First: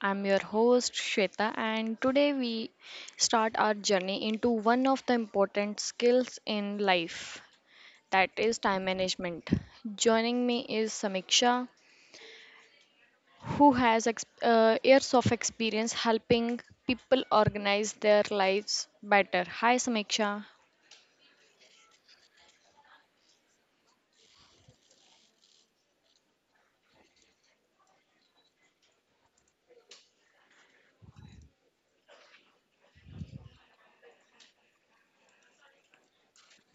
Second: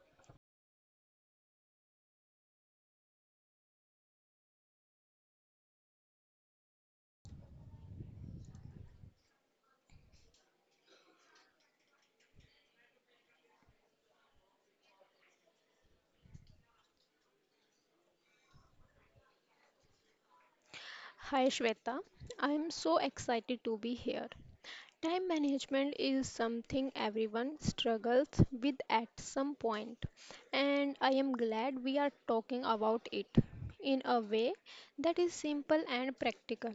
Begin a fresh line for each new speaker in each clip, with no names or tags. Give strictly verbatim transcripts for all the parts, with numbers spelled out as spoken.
I'm your host Shweta and today we start our journey into one of the important skills in life that is time management. Joining me is Samiksha who has ex- uh, years of experience helping people organize their lives better. Hi Samiksha.
Hi Shweta, I am so excited to be here. Time management is something everyone struggles with at some point, and I am glad we are talking about it in a way that is simple and practical.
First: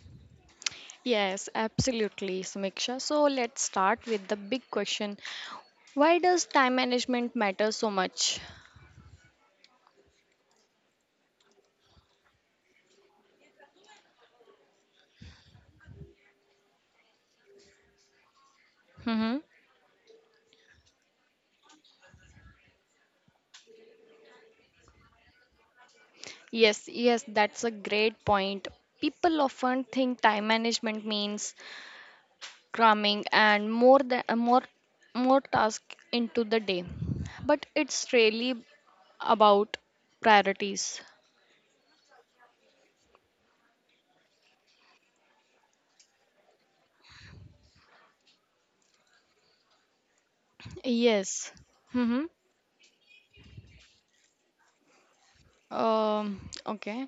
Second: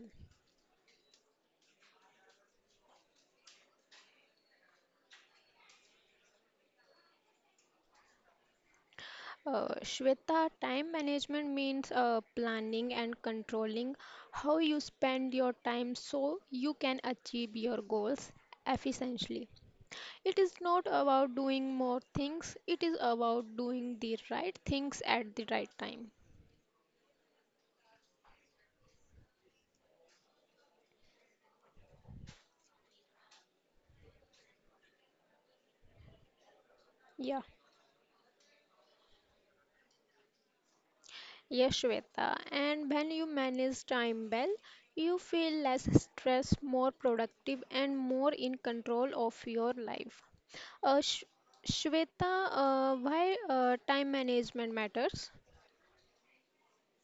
Yes, absolutely Samiksha. So let's start with the big question. Why does time management matter so much?
Uh, Shweta, time management means uh, planning and controlling how you spend your time so you can achieve your goals
Mm-hmm.
efficiently. It is not about doing more things, it is about doing the right things at the right time.
Yes, yes, that's a great point. People often think time management means cramming and more than uh, more more tasks into the day,
Yeah,
but it's really about priorities.
yes, Shweta. And when you manage time well, you feel less stressed, more productive, and more in control of your life. Uh, Sh-
Yes.
Shweta,
Mm-hmm.
uh, why uh, time management matters?
Um, okay.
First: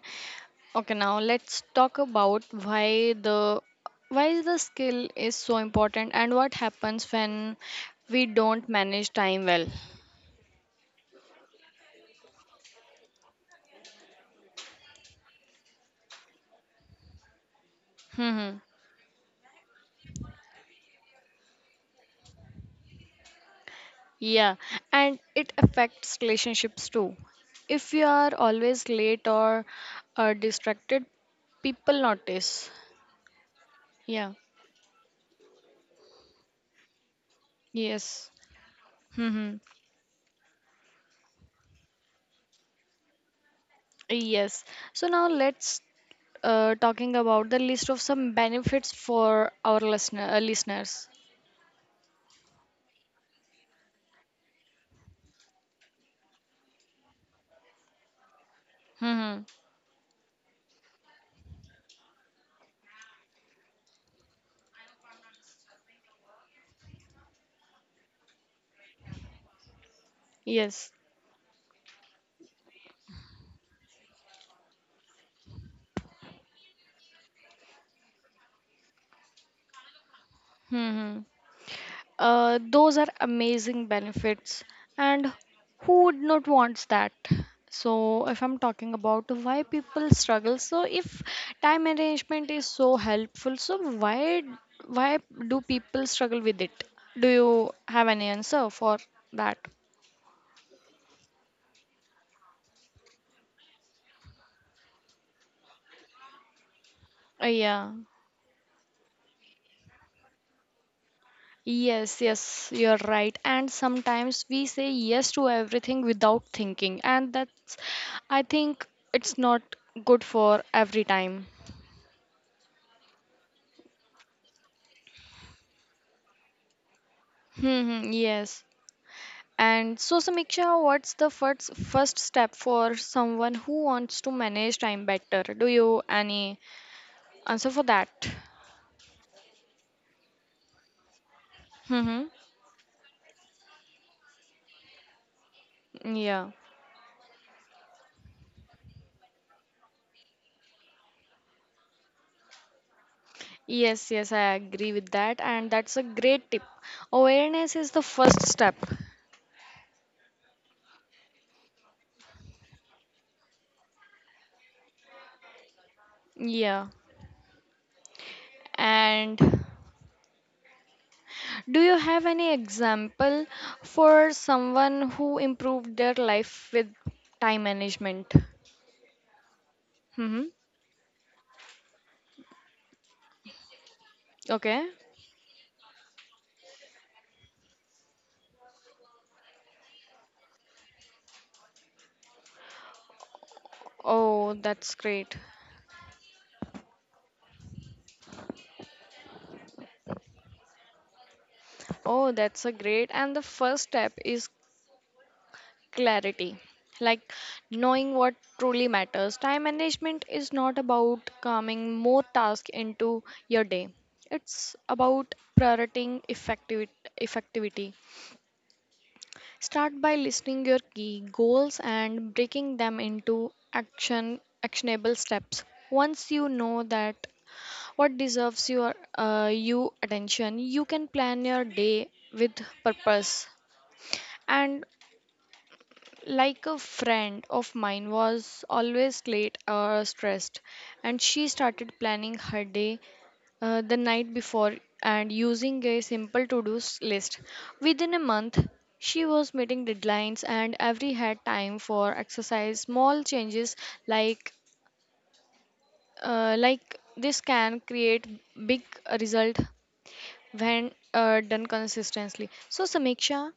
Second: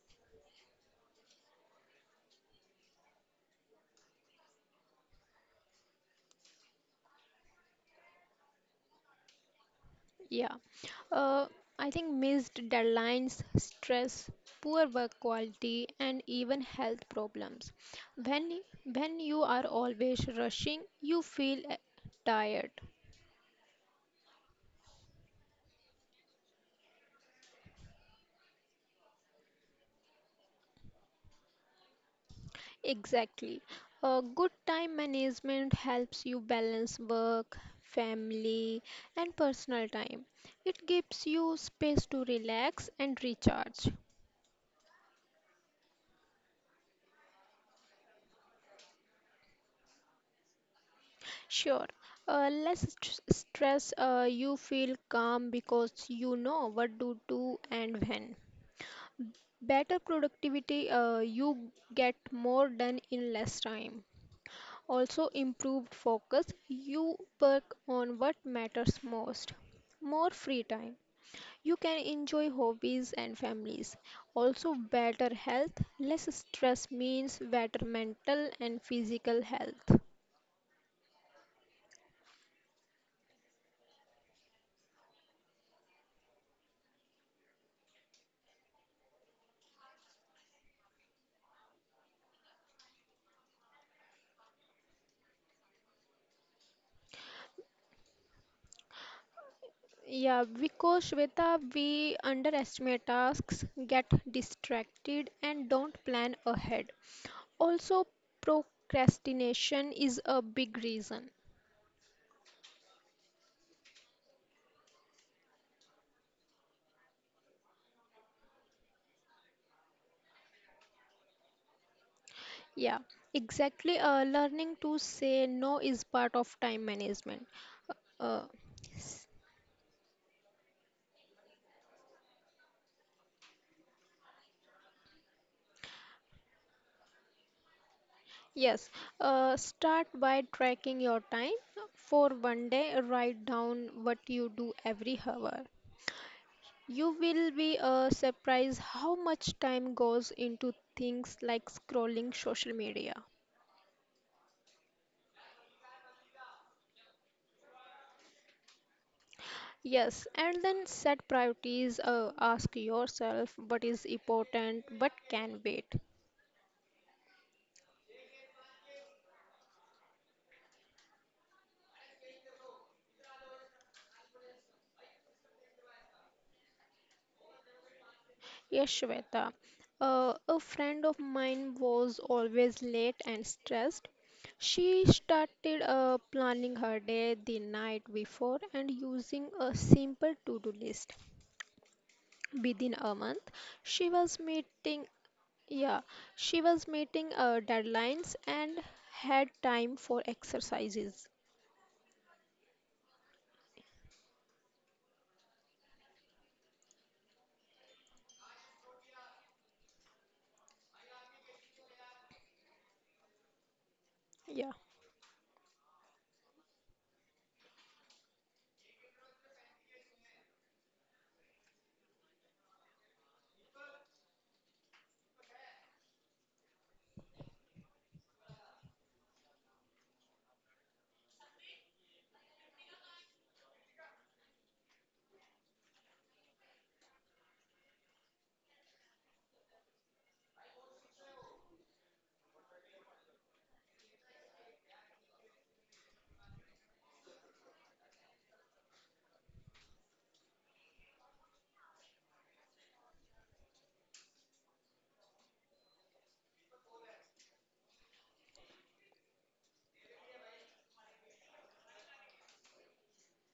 Okay, now let's talk about why the why the skill is so important and what happens when we don't manage time well.
Yeah. Uh, I think missed deadlines, stress, poor work quality, and even health problems. When when you are always rushing, you feel uh, tired.
Yeah, and it affects relationships too. If you are always late or uh, distracted, people notice.
Exactly. Uh,
Yeah.
good time management helps you balance work,
Yes.
family, and
Mm-hmm.
personal time. It gives you space to relax and recharge.
Yes. So now let's uh, talking about the list of some benefits for our listener uh, listeners.
Sure. Uh, less st- stress, uh, you feel calm because you know what to do and when.
Mm-hmm.
Better productivity, uh, you get more done in less time. Also, improved focus, you work on what matters most. More free
Yes.
time, you can enjoy hobbies and families. Also, better health, less stress means better mental and physical health.
Mm-hmm. Uh, those are amazing benefits, and who would not wants that? So, if I'm talking about why people struggle, so if time management is so helpful, so why why do people struggle with it? Do you have any answer for that?
Yeah, because Shweta, we underestimate tasks, get distracted, and don't plan ahead.
Uh, Yeah.
Also, procrastination is a big reason.
Yes, yes, you're right. And sometimes we say yes to everything without thinking, and that's, I think, it's not good for every time.
Yeah, exactly. Uh, learning to say no is part of time management.
Mm-hmm,
Uh,
yes.
s-
And so, Samiksha, what's the first first step for someone who wants to manage time better? Do you any answer for that?
yes, uh, start by tracking your time.
Mm-hmm.
For one day, write down what you do every hour.
Yeah.
You will be uh, surprised how much time goes into things like scrolling social media.
Yes, yes, I agree with that, and that's a great tip. Awareness is the first step.
Yes, and then set priorities. Uh, ask yourself what is important, what can wait.
Yeah. And do you have any example for someone who improved their life with time management?
Yes, Shweta. Uh,
Mm-hmm.
a friend of mine was always late and stressed.
Okay.
She started uh, planning her day the night before and using a simple to do list. Within a month, she was
Oh, that's
meeting,
great.
yeah, she was meeting uh, deadlines and had time for exercises.
Oh, that's a great. And the first step is clarity. Like knowing what truly matters. Time management is not about cramming more tasks into your day.
Yeah,
It's about prioritizing effectivity. Effectivity. Start by listing your key goals and breaking them into action actionable steps. Once you know that what deserves your uh, you attention, you can plan your day with purpose and like a friend of mine was always late or stressed, and she started planning her day uh, the night before and using a simple to do list. Within a month, she was meeting deadlines and every had time for exercise. Small changes like uh, like this can create big result when uh, done consistently. So, Samiksha,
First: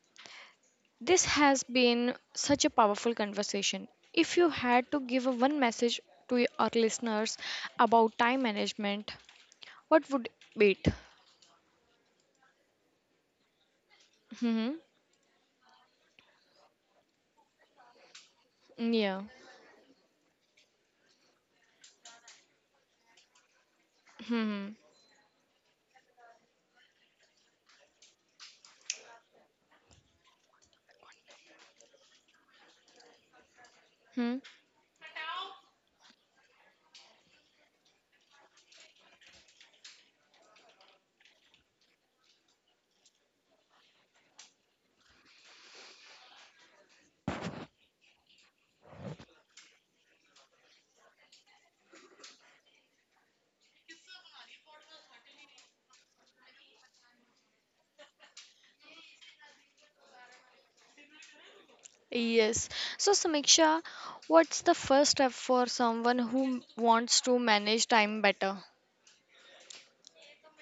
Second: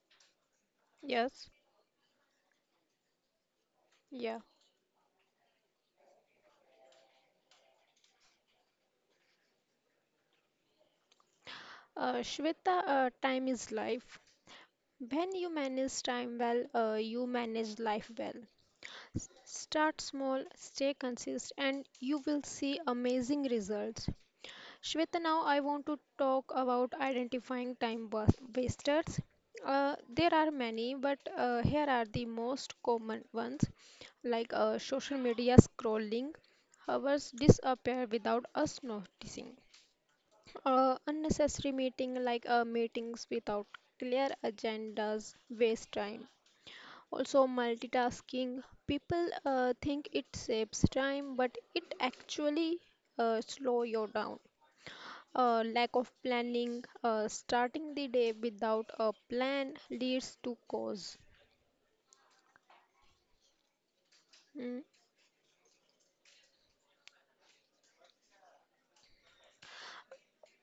this
yes,
has been such a powerful conversation.
yeah,
If you had to give a one message to y- our listeners about time management, what would be it?
uh, Shweta, uh, time is life.
Hmm.
When you manage time well, uh, you manage life well.
Yeah.
S- start small, stay consistent, and you will see amazing results.
Hmm.
Shweta, now I want to talk about identifying time was- wasters. Uh, there are many, but uh, here are the most common ones,
Hmm.
like uh, social media scrolling. Hours disappear without us noticing. Uh, unnecessary meeting like uh, meetings without clear agendas waste time. Also, multitasking. People uh, think it saves time, but it actually uh, slow you down. Uh, lack of planning, uh, starting the day without a plan leads to cause.
Yes. So, Samiksha, what's the
Mm.
first step for someone who wants to manage time better?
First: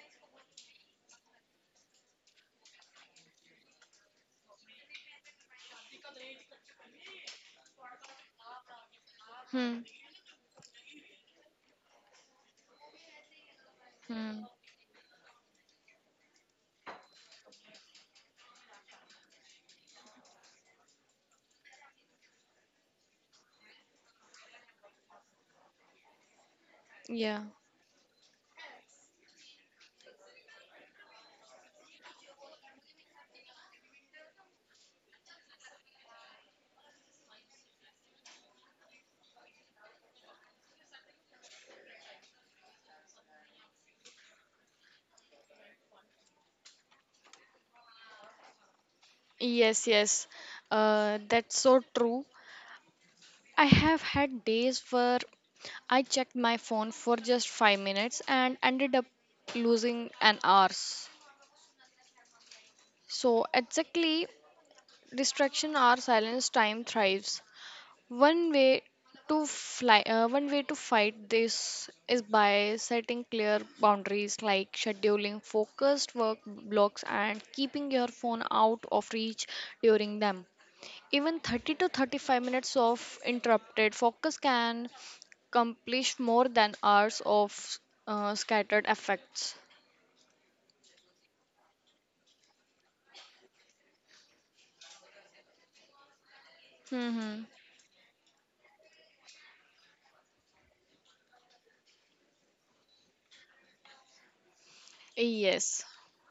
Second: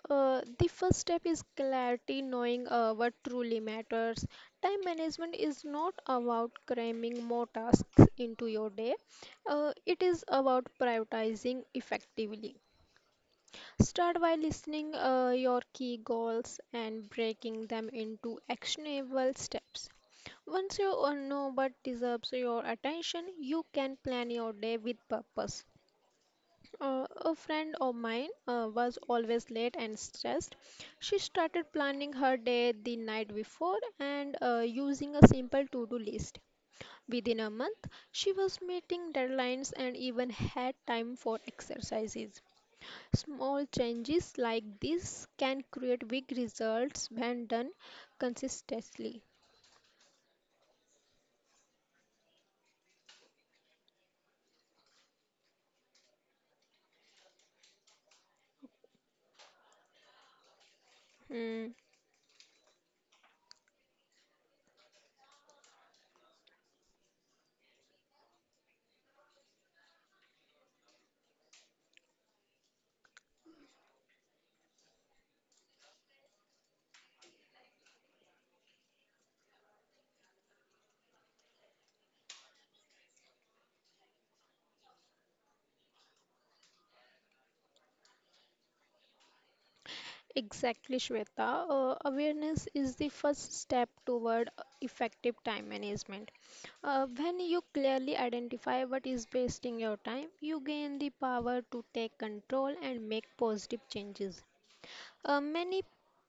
Uh, the first step is clarity, knowing uh, what truly matters. Time management is not about cramming more tasks into your day, uh,
Hmm.
it is about prioritizing effectively. Start by
Hmm.
listening uh, your key goals and breaking them into actionable steps. Once you uh, know what deserves your attention, you can plan your day with purpose. Uh, a
Yeah.
friend of mine uh, was always late and stressed. She started planning her day the night before and uh, using a simple to do list. Within a month, she was meeting deadlines and even had time for exercises. Small changes like this can create big results when done consistently.
Yes, yes. Uh, that's so true. I have had days where I checked my phone for just five minutes and ended up losing an hour.
Hmm.
So, exactly, distraction or silence time thrives. One way to fly, uh, One way to fight this is by setting clear boundaries like scheduling focused work blocks and keeping your phone out of reach during them. Even thirty to thirty-five minutes of interrupted focus can accomplish more than hours of uh, scattered effects.
Exactly, Shweta. Uh, awareness is the first step toward uh, effective time management. Uh, when
Hmm.
you clearly identify what is wasting your time, you gain the power to take control and make positive changes. Uh,
Yes,
many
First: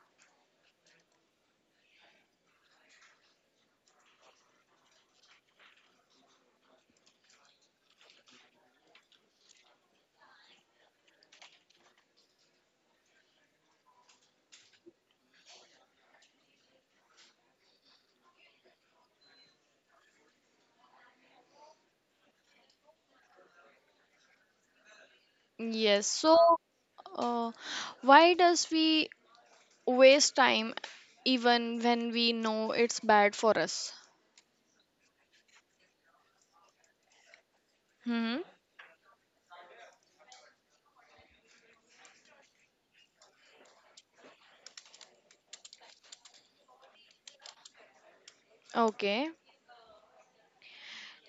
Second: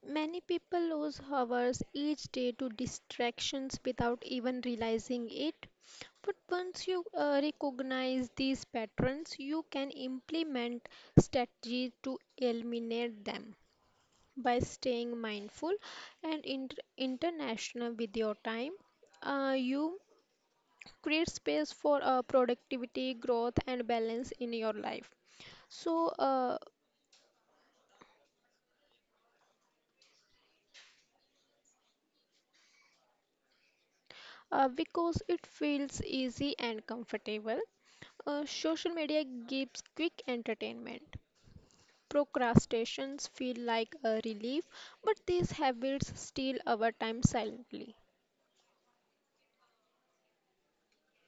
many people lose hours each day to distractions without even realizing it. But once you uh, recognize these patterns, you can implement strategies to eliminate them by staying mindful and inter- international with your time. Uh, you create space for uh, productivity, growth, and balance in your life. So,
yes. So,
uh,
uh, why does we waste time even when we know it's bad for us?
uh, because it feels easy and comfortable,
Hmm.
uh, social media gives quick entertainment. Procrastinations feel like a relief, but these habits steal our time silently.
Okay.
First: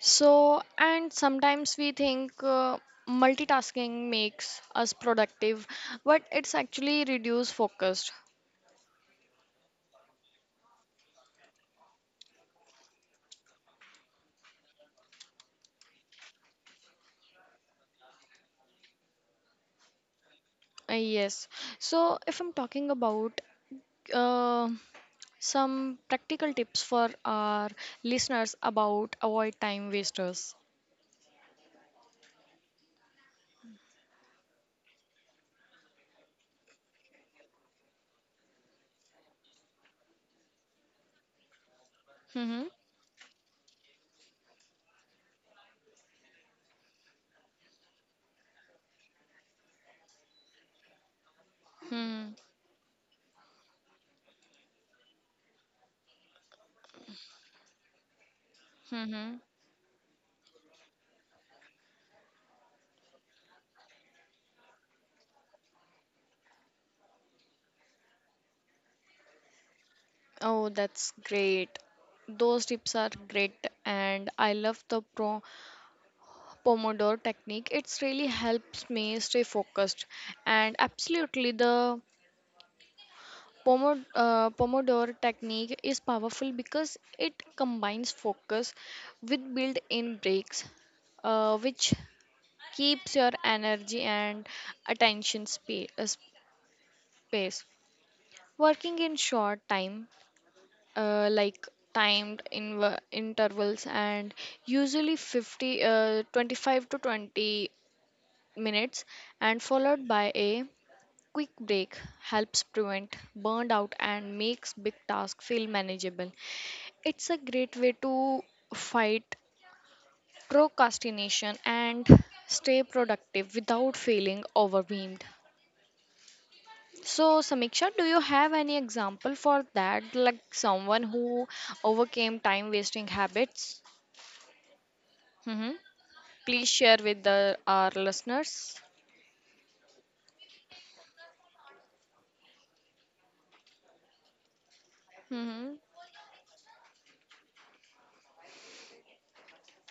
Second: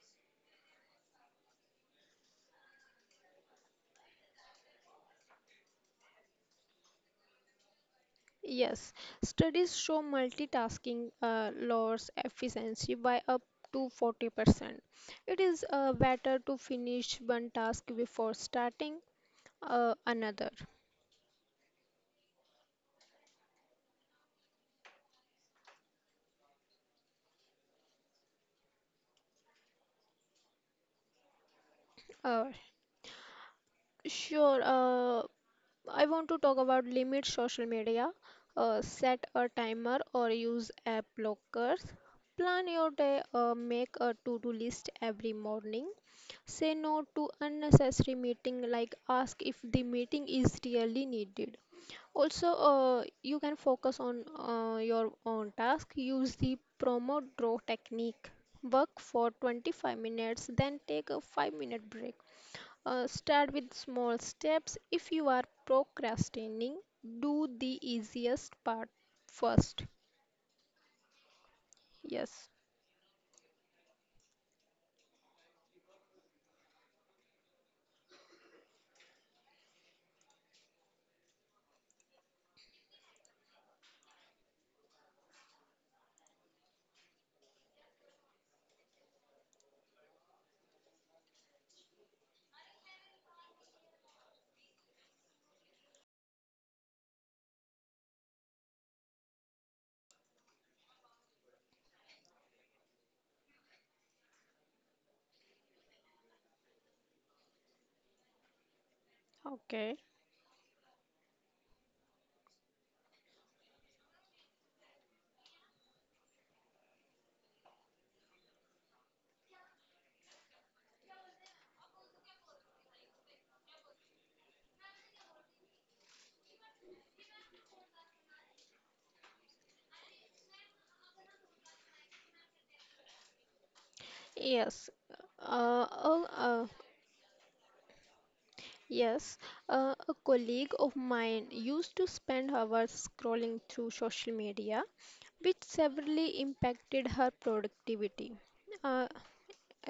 So, and sometimes we think uh, multitasking makes us productive, but it's actually reduce focus.
Yes, studies show multitasking uh, lowers efficiency by up to forty percent. It is uh, better to finish one task before starting uh, another.
Uh, yes. So, if I'm talking about uh, some practical tips for our listeners about avoid time wasters.
Uh, sure, uh, I want to talk about limit social media, uh, set a timer or use app blockers,
Mm-hmm.
plan your day, uh, make a to-do list every morning, say no to unnecessary meeting, like ask if the meeting is really needed.
Hmm.
Also, uh, you can focus on uh, your own task, use the Pomodoro technique, work for
Mm-hmm.
twenty-five minutes, then take a five minute break. Uh, start with small steps. If you are procrastinating, do the easiest part first.
Oh, that's great.
Yes.
Those tips are great, and I love the pro Pomodoro technique. It's really helps me stay focused. And absolutely, the Pomo- uh, Pomodoro technique is powerful because it combines focus with built-in breaks, uh, which keeps your energy and attention spa- uh, space. Working in short time, uh, like timed inv- intervals and usually fifty, uh, twenty-five to twenty minutes, and
Okay.
followed by a quick break helps prevent burnout and makes big tasks feel manageable. It's a great way to fight procrastination and stay productive without feeling overwhelmed. So, Samiksha, do you have any example for that? Like someone who overcame time wasting habits?
Yes.
Mm-hmm.
Uh, uh, uh,
Please share with the, our listeners.
Yes, uh, a colleague of mine used to spend hours scrolling through social media, which
Mm-hmm.
severely impacted her productivity. Uh,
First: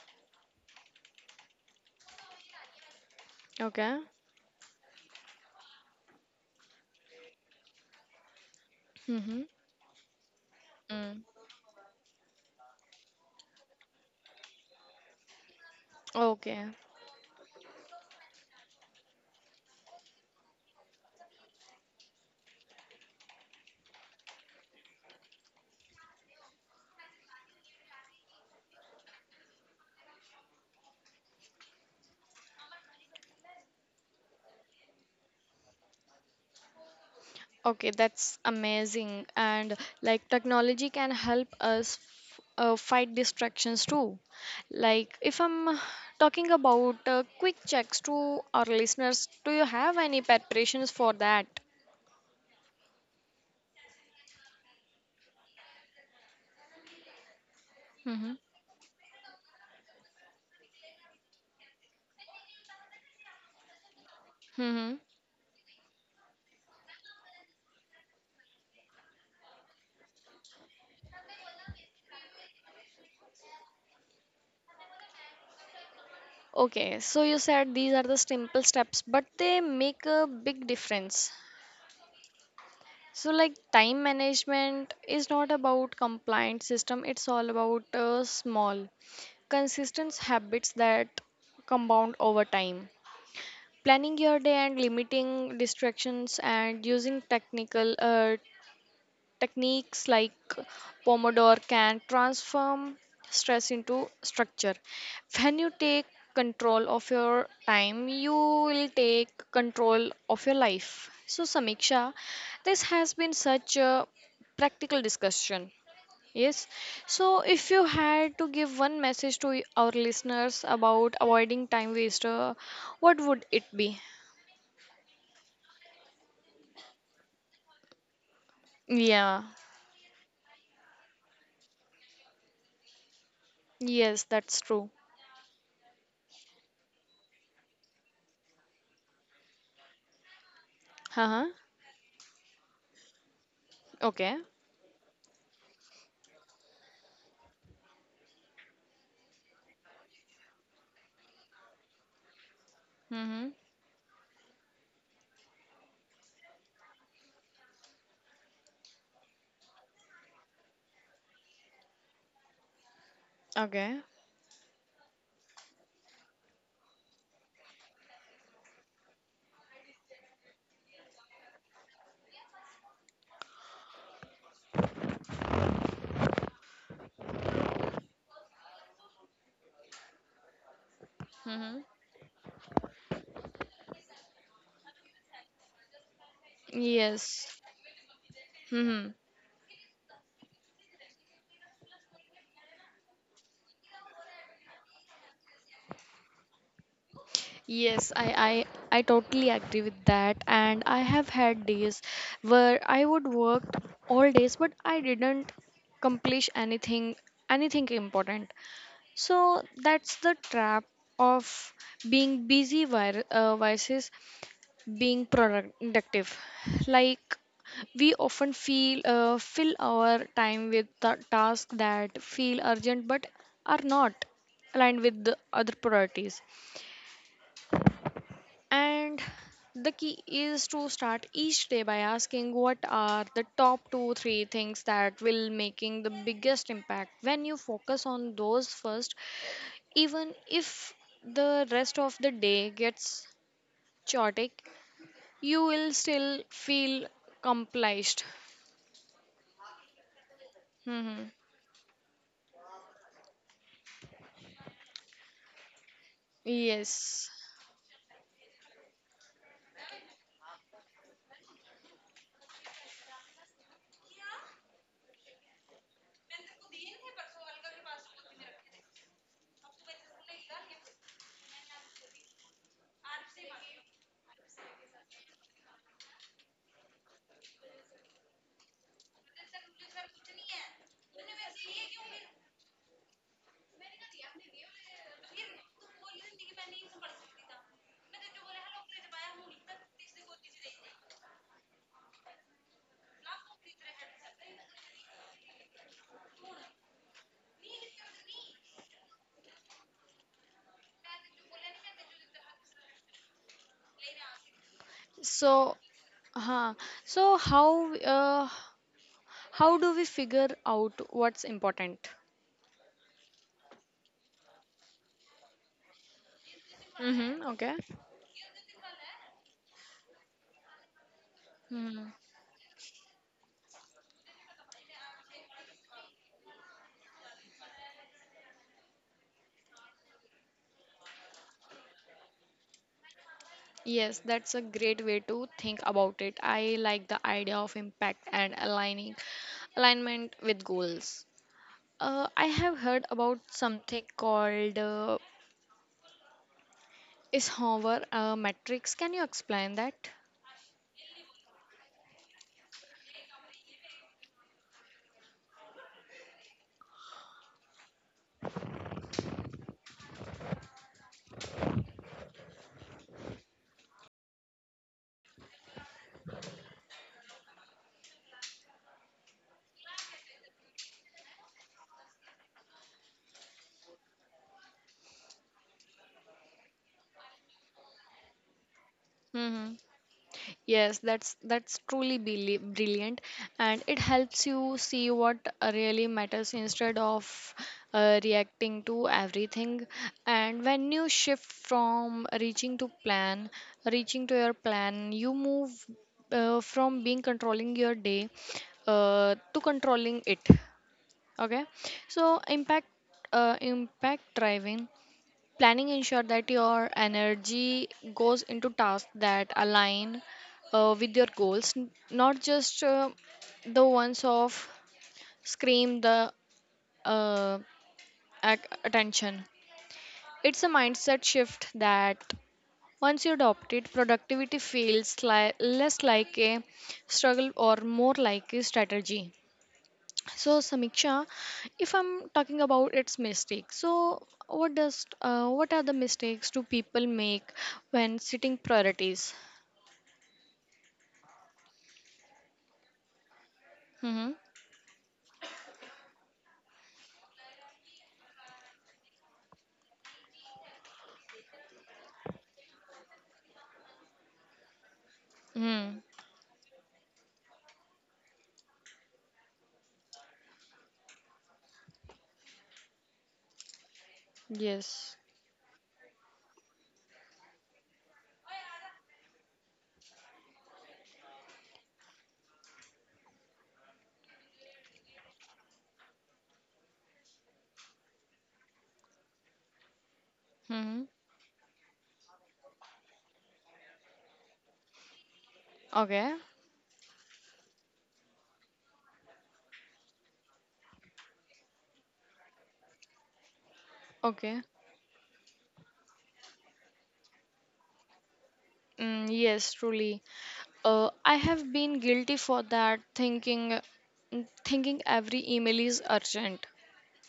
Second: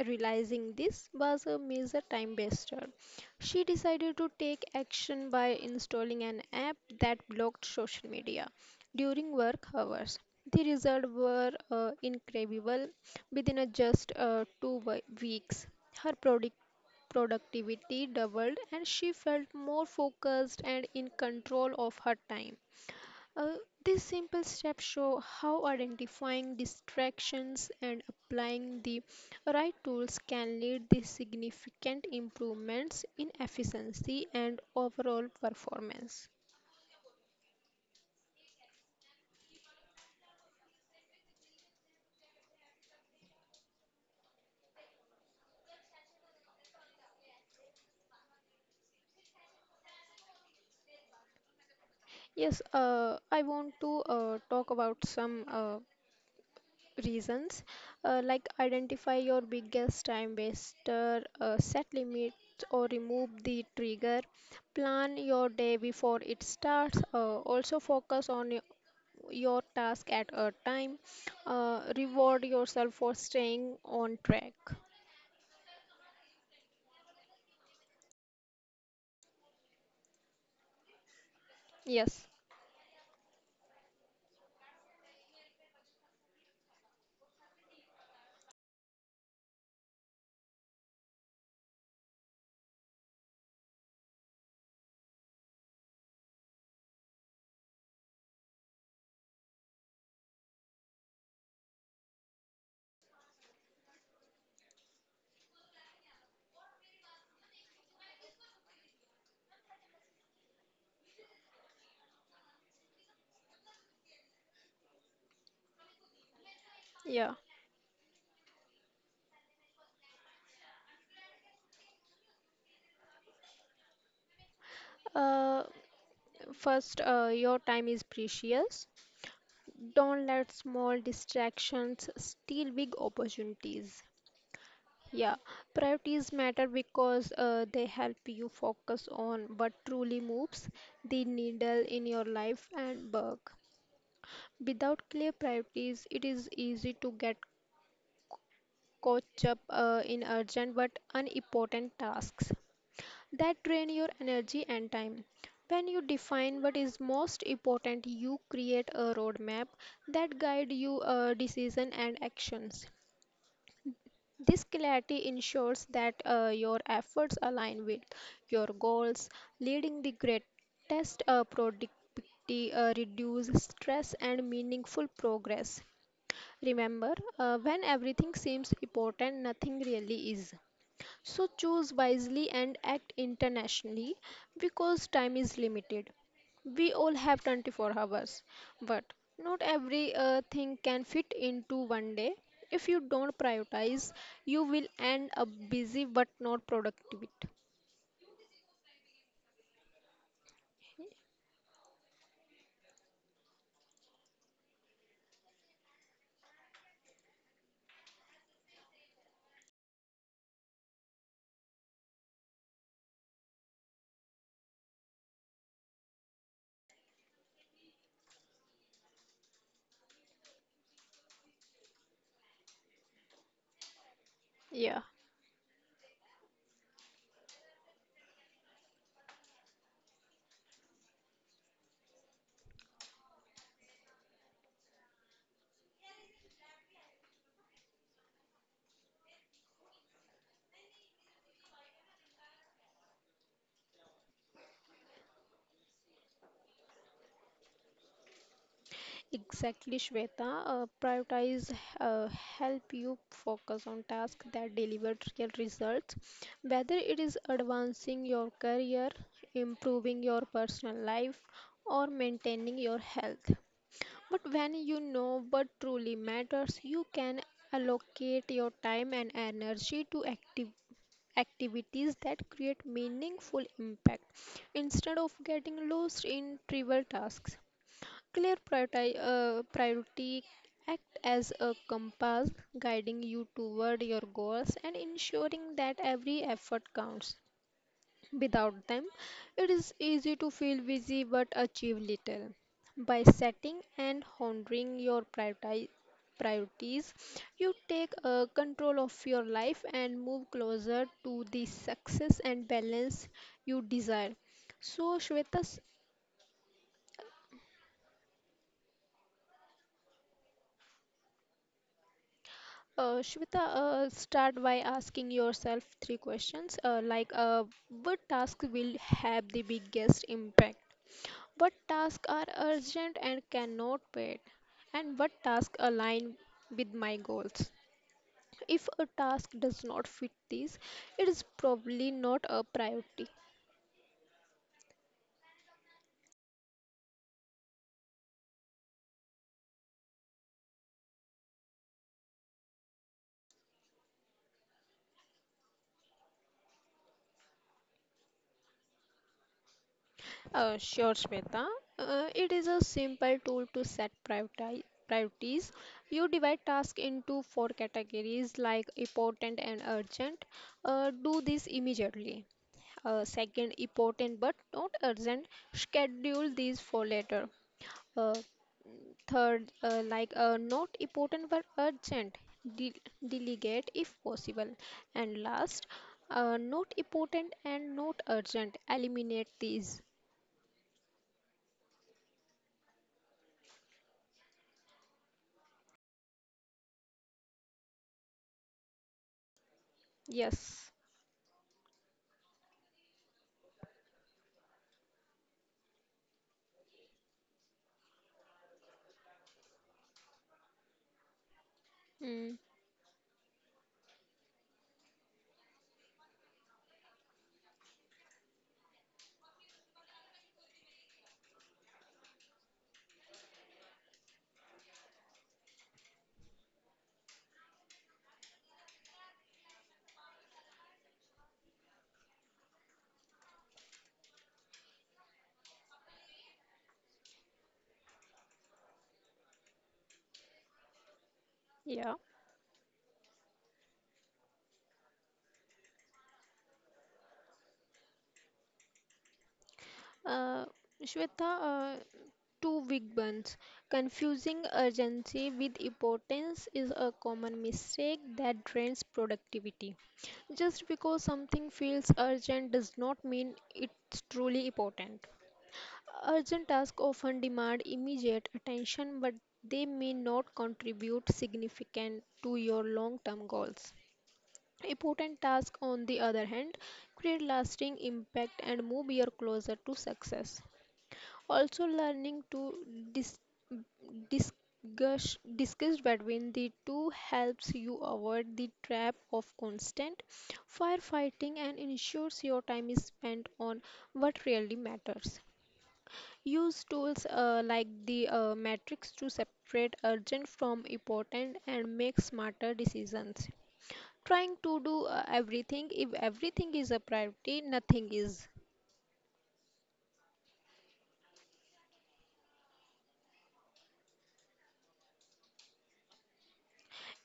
Realizing this was a major time waster, she
Okay.
decided to take action by installing an app that blocked social media during
Mm-hmm.
work hours. The results
Mm.
were uh, incredible. Within a just uh, two wi- weeks, her product
Okay.
productivity doubled and she felt more focused and in control of her time. Uh, these simple steps show how identifying distractions and applying the right tools can lead to significant improvements in efficiency and overall performance.
Okay, that's amazing. And like technology can help us f- uh, fight distractions too. Like if I'm talking about uh, quick checks to our listeners, do you have any preparations for that?
Yes, uh, I want to uh, talk about some uh, reasons, uh,
Mm-hmm.
like identify your biggest time waster, uh, set limits or remove the trigger,
Mm-hmm.
plan your day before it starts, uh, also focus on your, your task at a time, uh, reward yourself for staying on track.
Okay, so you said these are the simple steps, but they make a big difference.
Yes,
So, like, time management is not about compliant system, it's all about uh, small, consistent habits that compound over time. Planning your day and limiting distractions and using technical uh, techniques like Pomodoro can transform stress into structure. When you take control of your time, you will take control of your life. So, Samiksha, this has been such a practical discussion. Yes.
yeah,
So, if you had to give one message to our listeners about avoiding time waster, what would it be?
uh, first, uh, your time is precious.
Yeah.
Don't let small distractions steal big opportunities.
Yes, that's true.
Yeah, priorities matter because uh, they help you focus on what truly moves the
Uh huh.
needle in your life and work.
Okay.
Without clear priorities, it is easy to get caught up uh, in urgent but unimportant tasks
Mm-hmm.
that drain your energy and time. When you define what is most important, you create a roadmap that guide your decision and actions.
Okay.
This clarity ensures that uh, your efforts align with your goals, leading the greatest uh, productivity, uh, reduced stress, and meaningful progress. Remember, uh, when everything seems important, nothing really is. So
Mm-hmm.
choose wisely and act internationally because time is limited. We all have
Yes.
twenty-four hours, but
Mm-hmm.
not every uh, thing can fit into one day. If you don't prioritize, you will end up busy but not productive.
Yes, I, I I totally agree with that. And I have had days where I would work all days, but I didn't accomplish anything anything important. So that's the trap of being busy vir- uh, vices being productive. Like we often feel uh, fill our time with the tasks that feel urgent but are not aligned
Yeah.
with the other priorities. And the key is to start each day by asking what are the top two three things that will making the biggest impact. When you focus on those first, even if the rest of the day gets chaotic, you will still feel accomplished.
Exactly, Shweta. Uh,
Hmm.
prioritize uh, help you focus on tasks that deliver real results, whether it
Yes.
is advancing your career, improving your personal life, or maintaining your health. But when you know what truly matters, you can allocate your time and energy to active activities that create meaningful impact instead of getting lost in trivial tasks. Clear priority, uh, priority act as a compass guiding you toward your goals and ensuring that every effort counts. Without them, it is easy to feel busy but achieve little. By setting and honoring your prioriti- priorities, you take uh, control of your life and move closer to the success and balance you desire. So, Shweta.
So, huh. So how uh, how do we figure out what's important?
Uh, Shweta, uh, start by asking yourself three questions, uh, like
Mm-hmm.
uh,
Okay.
what task will have the biggest impact? What
Hmm.
tasks are urgent and cannot wait? And what tasks align with my goals? If a task does not fit these, it is probably not a priority.
Yes, that's a great way to think about it. I like the idea of impact and aligning alignment with goals. Uh, I have heard about something called uh, Eisenhower uh, matrix. Can you explain that?
Uh, sure, Shweta. Uh, it is a simple tool to set prioriti- priorities. You divide tasks into four categories, like important and urgent. Uh, do this immediately. Uh, second, important but not urgent. Schedule these for later. Uh, Third, uh, like uh, not important but urgent. De- delegate if possible. And last, uh, not important and not urgent. Eliminate
Mm-hmm.
these.
Yes, that's that's truly brilli- brilliant, and it helps you see what uh, really matters instead of uh, reacting to everything. And when
Yes.
you shift from reaching to plan, reaching to your plan, you move uh, from being controlling your day uh, to controlling it. Okay, so
Mm,
impact uh, impact driving. Planning ensure that your energy goes into tasks that align uh, with your goals, n- not just uh, the ones of scream the uh, ac- attention. It's a mindset shift that once you adopt it, productivity feels li- less like a struggle or more like a strategy. So Samiksha, if
yeah.
I'm talking about its mistakes, so what does uh, what are the mistakes do people make when setting priorities?
Uh, Shweta, uh, two big ones.
Mm-hmm.
Confusing urgency with importance is a common mistake that drains productivity. Just because something feels urgent does not mean it's truly important.
Mm.
Urgent tasks often demand immediate attention, but they may not contribute significant to your long-term goals.
Yes.
Important tasks, on the other hand, create lasting impact and move you closer to success. Also, learning to dis- discuss, discuss between the two helps you avoid the trap of constant
Mm-hmm.
firefighting and ensures your time is spent on what really matters.
Okay.
Use tools uh, like the uh, matrix to separate urgent from important and make smarter decisions. Trying
Okay.
to do uh, everything, if everything is a priority, nothing is.
Mm, yes, truly. Uh, I have been guilty for that, thinking, thinking every email is urgent.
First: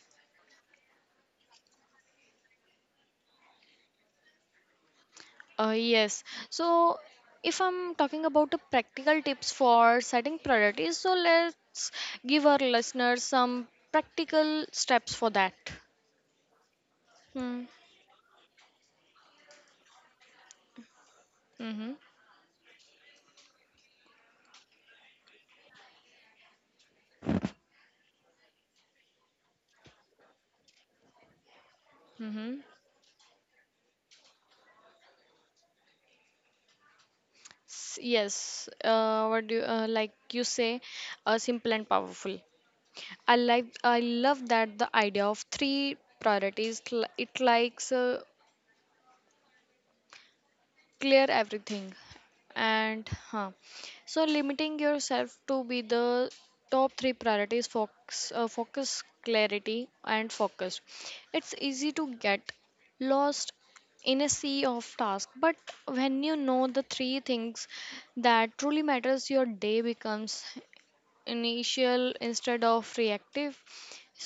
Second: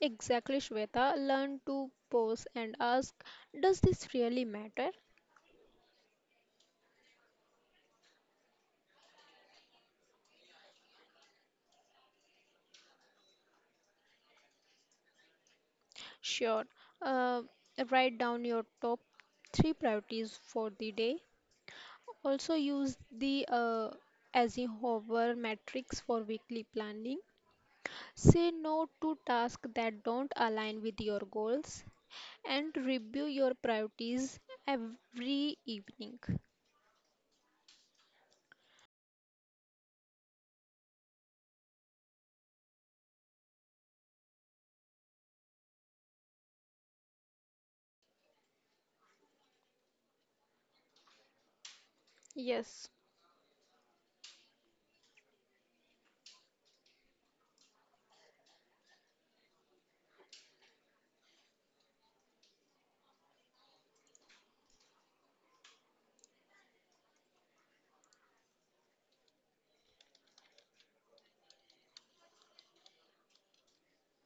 Exactly, Shweta. Learn to pause and ask, does this really matter?
Uh, yes. So, if I'm talking about the practical tips for setting priorities, so let's give our listeners some practical steps for that.
Sure. uh,
Hmm.
Write down your top three priorities for the day.
Mm-hmm.
Also use the uh, as a hover matrix for weekly planning. Say no to tasks that don't align with your goals,
Mm-hmm.
and review your priorities every evening.
S- Yes. Uh, what do you, uh, like you say? Uh, simple and powerful. I like. I love that the idea of three priorities. cl- It likes uh, clear everything
Yes.
and huh. So limiting yourself to be the top three priorities focus, uh, focus clarity and focus, it's easy to get lost in a sea of tasks, but when you know the three things that truly matters your day becomes initial instead of reactive.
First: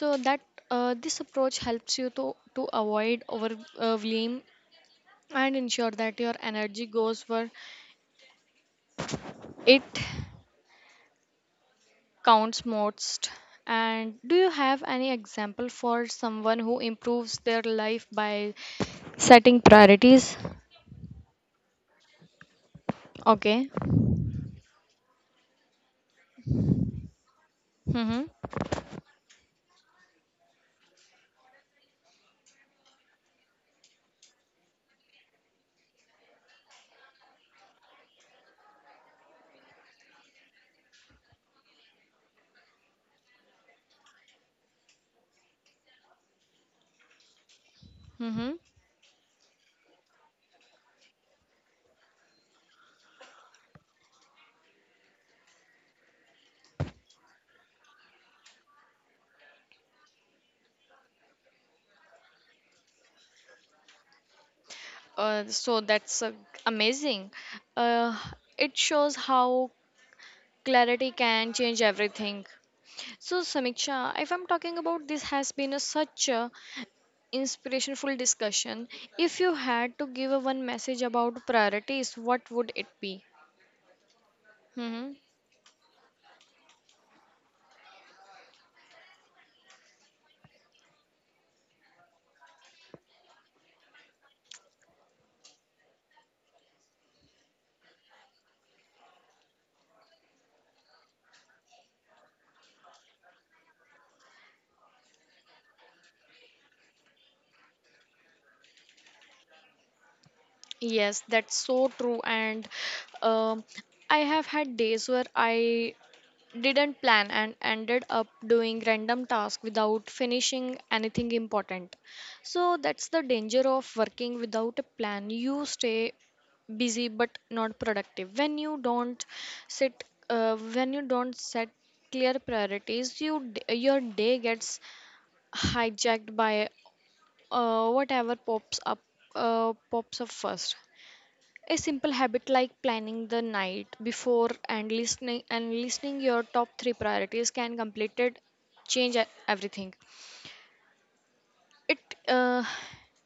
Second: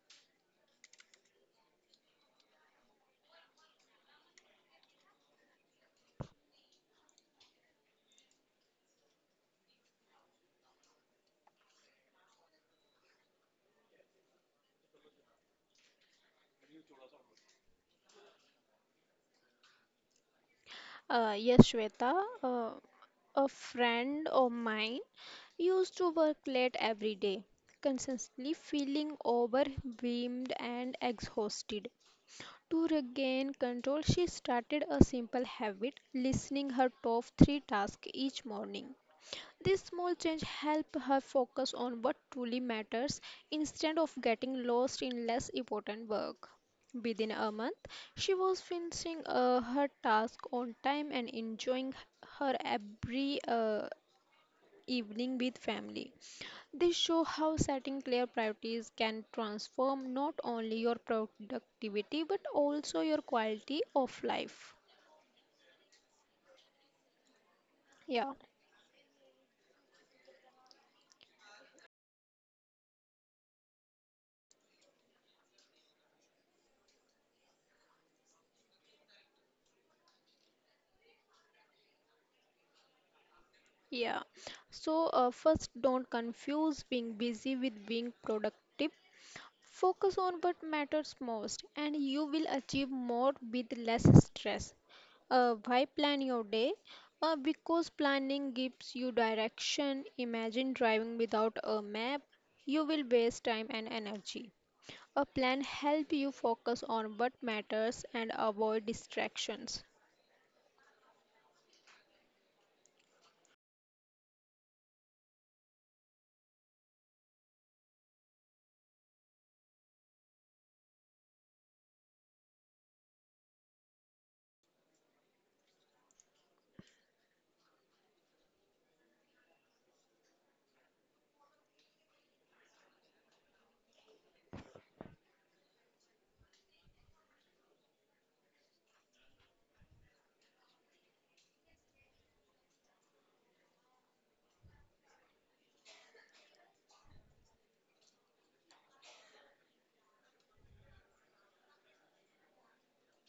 So that uh, this approach helps you to to avoid over uh, blame and ensure that your energy goes where it counts most. And do you have any example for someone who improves their life by setting priorities?
Uh, yes, Shweta. Uh, a
Okay.
friend of mine used to work late every day,
Mm-hmm.
constantly feeling overwhelmed and exhausted. To regain control, she started a simple habit, listening her top three tasks each morning. This small change helped her focus on what truly matters instead of getting lost in less important work. Within a month, she
Mm-hmm.
was finishing uh, her task on time and enjoying her every uh, evening with family. This show how setting clear priorities can transform not only your productivity but also your quality of life.
Uh, so that's uh, amazing. Uh,
Yeah.
it shows how clarity can change everything. So, Samiksha, if I'm talking about this, has been a such a inspirational discussion. If you had to give a one message about priorities, what would it be?
Yeah. So,
Hmm.
uh, first, don't confuse being busy with being productive. Focus on what matters most, and you will achieve more with less stress. Uh, why plan your day? Uh, because planning gives you direction. Imagine driving without a map. You will waste time and energy. A plan helps you focus on what matters and avoid distractions.
Yes, that's so true. And um, I have had days where I didn't plan and ended up doing random tasks without finishing anything important. So that's the danger of working without a plan. You stay busy but not productive. When you don't sit, uh, when you don't set clear priorities, you d- your day gets hijacked by uh, whatever pops up, uh, pops up first. A simple habit like planning the night before and listening and listening your top three priorities can completed change e- everything. It uh,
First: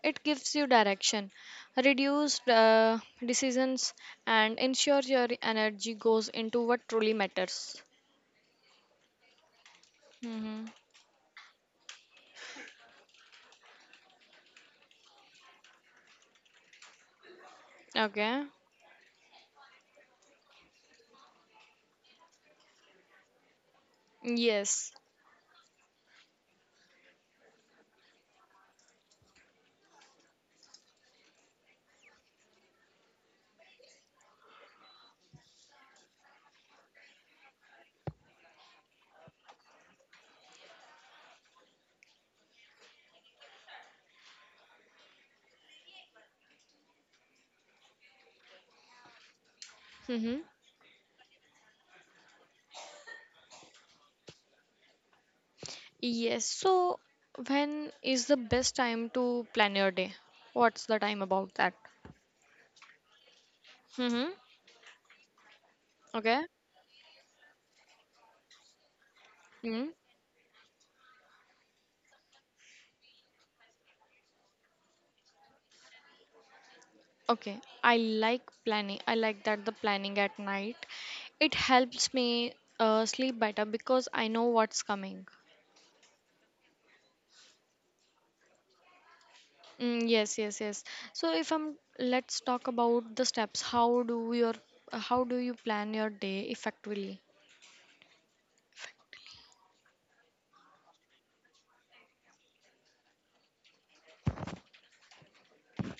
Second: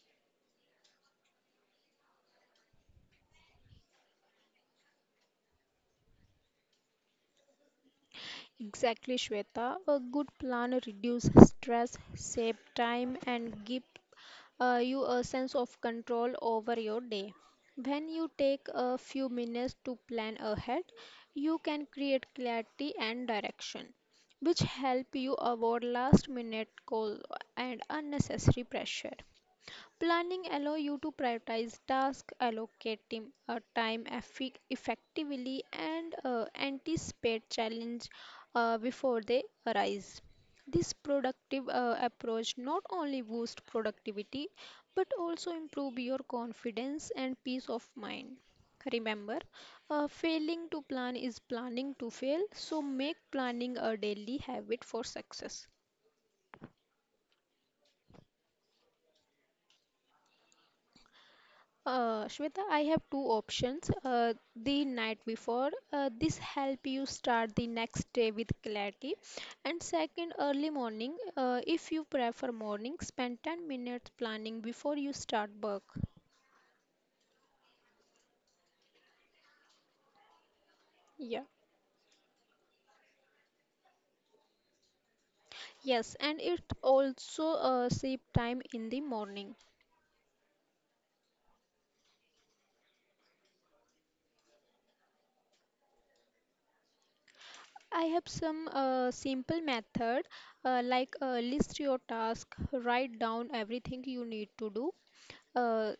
it gives you direction, reduce uh, decisions, and ensure your energy goes into what truly matters.
Exactly, Shweta. A good
Hmm.
plan reduces stress, save time, and give uh, you a sense of control over your day. When you
Okay.
take a few minutes to plan ahead, you can create clarity and direction, which
Yes.
help you avoid last minute goals and unnecessary pressure. Planning allow you to prioritize tasks, allocate tim- uh, time effi- effectively, and uh, anticipate challenge uh, before they arise. This productive uh, approach not only boosts productivity but also improve your confidence and peace of mind. Remember, uh,
Mm-hmm.
failing to plan is planning to fail, so make planning a daily habit for success.
Yes. So when is the best time to plan your day? What's the time about that?
Uh, Shweta, I have two options.
Mm-hmm.
Uh, the night before, uh, this help you start the next day with clarity. And
Okay.
second, early morning, uh, if you prefer morning, spend ten minutes planning before you start work.
Okay, I like planning. I like that the planning at night.
Yeah.
It helps me uh, sleep better because I know what's coming.
Yes, and it also uh, save time in the morning.
Mm, yes, yes, yes. So if I'm, let's talk about the steps. How do your, how do you plan your day effectively?
I have some uh, simple method uh, like uh, list your task, write down everything you need to do, uh,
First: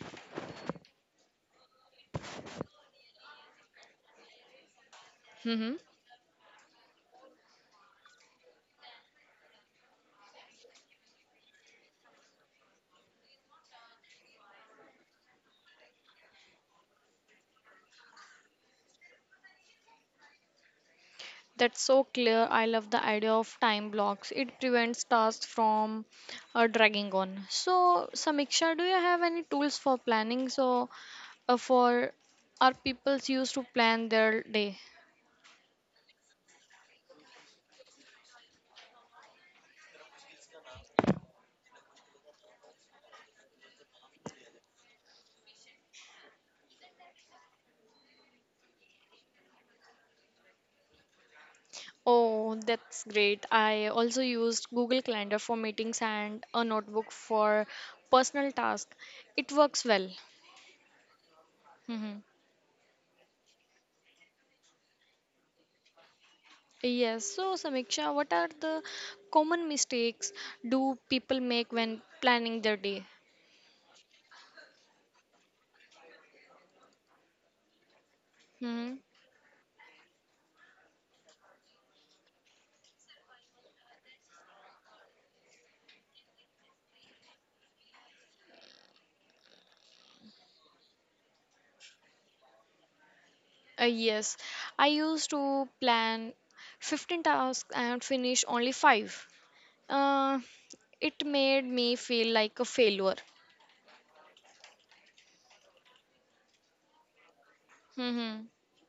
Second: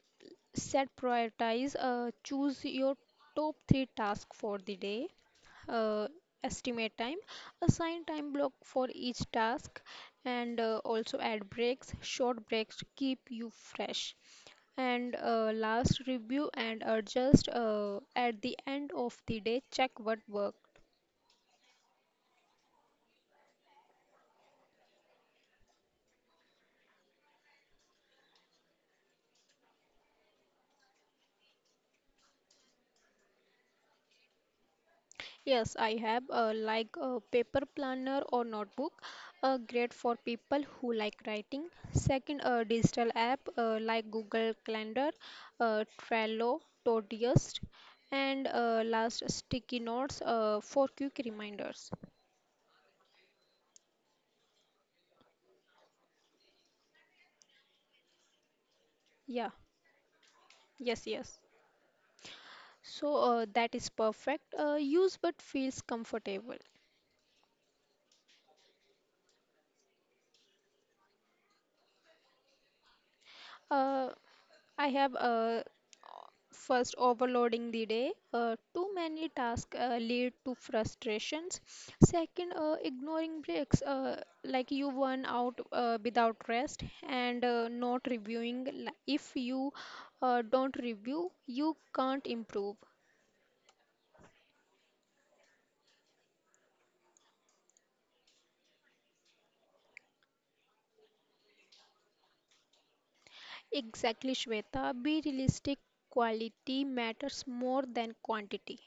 set prioritize uh, choose your top three tasks for the day,
Mm-hmm.
uh, estimate time, assign time block for each task, and uh, also add breaks, short breaks to keep you fresh, and uh, last review and adjust uh, at the end of the day check what worked.
That's so clear. I love the idea of time blocks. It prevents tasks from uh, dragging on. So, Samiksha, do you have any tools for planning? So, uh, for are people used to plan their day?
Yes, I have uh, like a paper planner or notebook, uh, great for people who like writing. Second, a digital app uh, like Google Calendar, uh, Trello, Todoist, and uh, last sticky notes uh, for quick reminders.
Oh, that's great. I also used Google Calendar for meetings and a notebook for personal tasks.
Yeah,
It works well.
yes, yes.
Hmm.
So uh, that is perfect. Uh, use but feels comfortable.
Yes. So, Samiksha, what are the common mistakes do people make when planning their day?
Uh, I have uh, first overloading the day. Uh, too
Hmm.
many tasks uh, lead to frustrations. Second, uh, ignoring breaks, uh, like you burn out uh, without rest, and uh, not reviewing. Li- If you uh, don't review, you can't improve.
Uh, yes, I used to plan fifteen tasks and finish only five. Uh, it made me feel like a failure.
Exactly, Shweta. Be realistic. Quality matters more than
Hmm.
quantity.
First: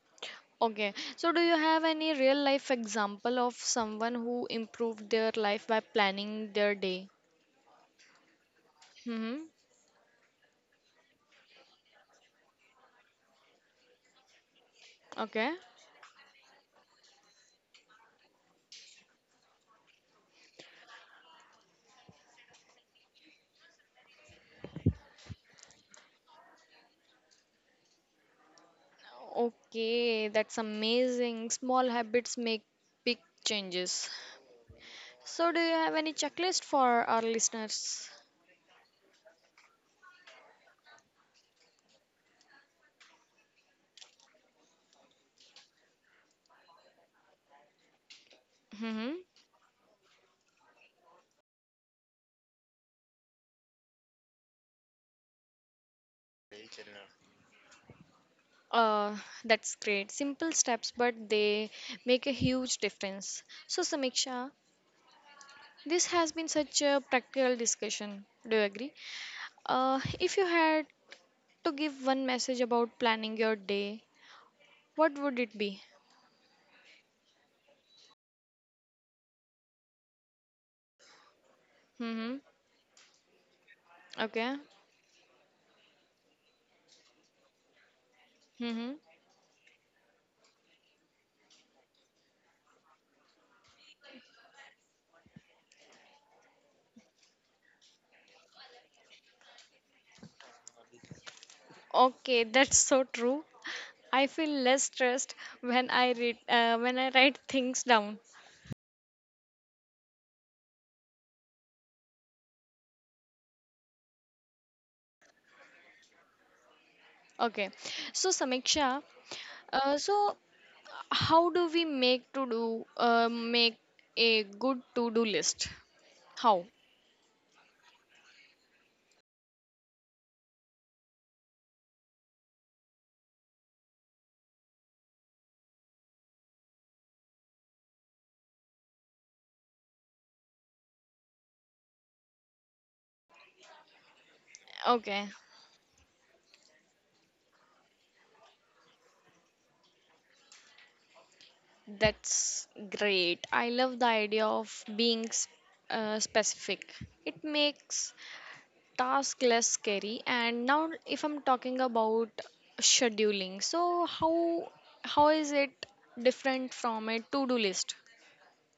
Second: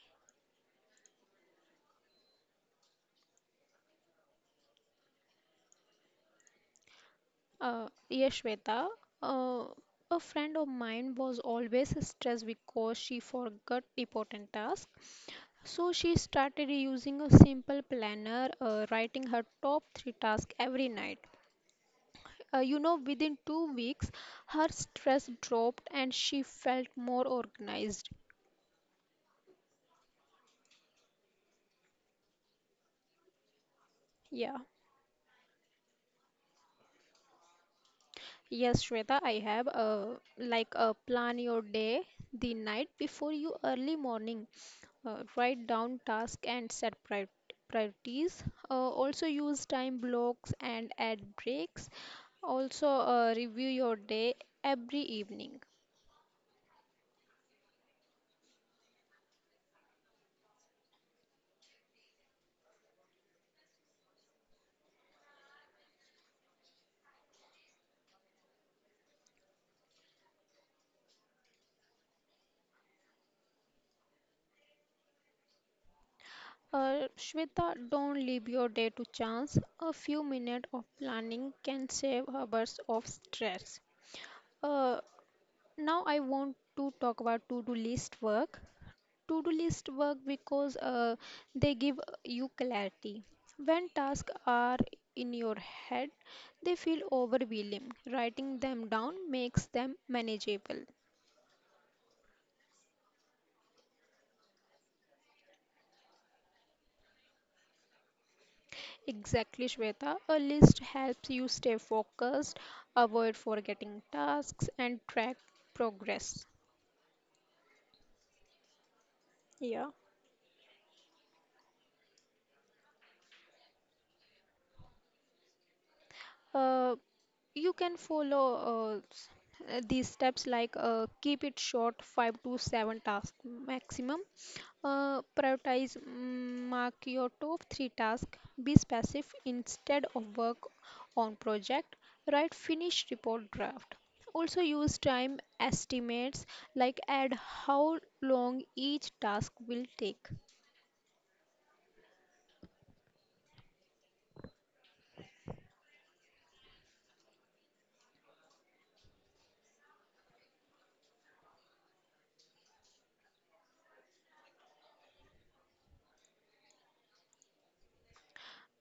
Okay, so do you have any real life example of someone who improved their life by planning their day?
Uh, yes, Shweta.
Hmm.
Uh, a friend of mine was always stressed because she forgot important tasks.
Okay.
So she started using a simple planner, uh, writing her top three tasks every night. Uh, you know, within two weeks, her stress dropped and she felt more organized.
Okay, that's amazing. Small habits make big changes.
Yeah.
So do you have any checklist for our listeners?
Yes, Shweta, I have uh, like uh, plan your day the night before you early morning. Uh, write down tasks and set prior priorities. Uh,
Hmm.
also use time blocks and add breaks. Also uh, review your day every evening.
Uh, that's great. Simple steps, but they make a huge difference. So, Samiksha, this has been such a practical discussion. Do you agree? Uh, if you had to give one message about planning your day, what would it be?
Uh, Shweta, don't leave your day to chance. A few minutes of planning can save
Mm-hmm.
hours of stress.
Okay.
Uh, Now I want to talk about to-do list work.
Mm-hmm.
To-do list work because uh, they give you clarity. When tasks are in your head, they feel overwhelming. Writing them down makes them manageable.
Okay, that's so true. I feel less stressed when I read uh, when I write things down.
Exactly, Shweta. A list helps you stay focused, avoid forgetting tasks, and track progress.
Okay. So, Samiksha,
Yeah.
uh, so How do we make to do uh, make a good to do list? How?
Uh, you can follow uh, s- uh, these steps like, uh, keep it short, five to seven tasks maximum, uh, prioritize, mm, mark your top three tasks, be specific, instead of work on project write finished report draft, also use
Okay,
time estimates like add how long each task will take.
that's great. I love the idea of being s- uh, specific. It makes task less scary. And now, if I'm talking about scheduling, so how how is it different from a to do list?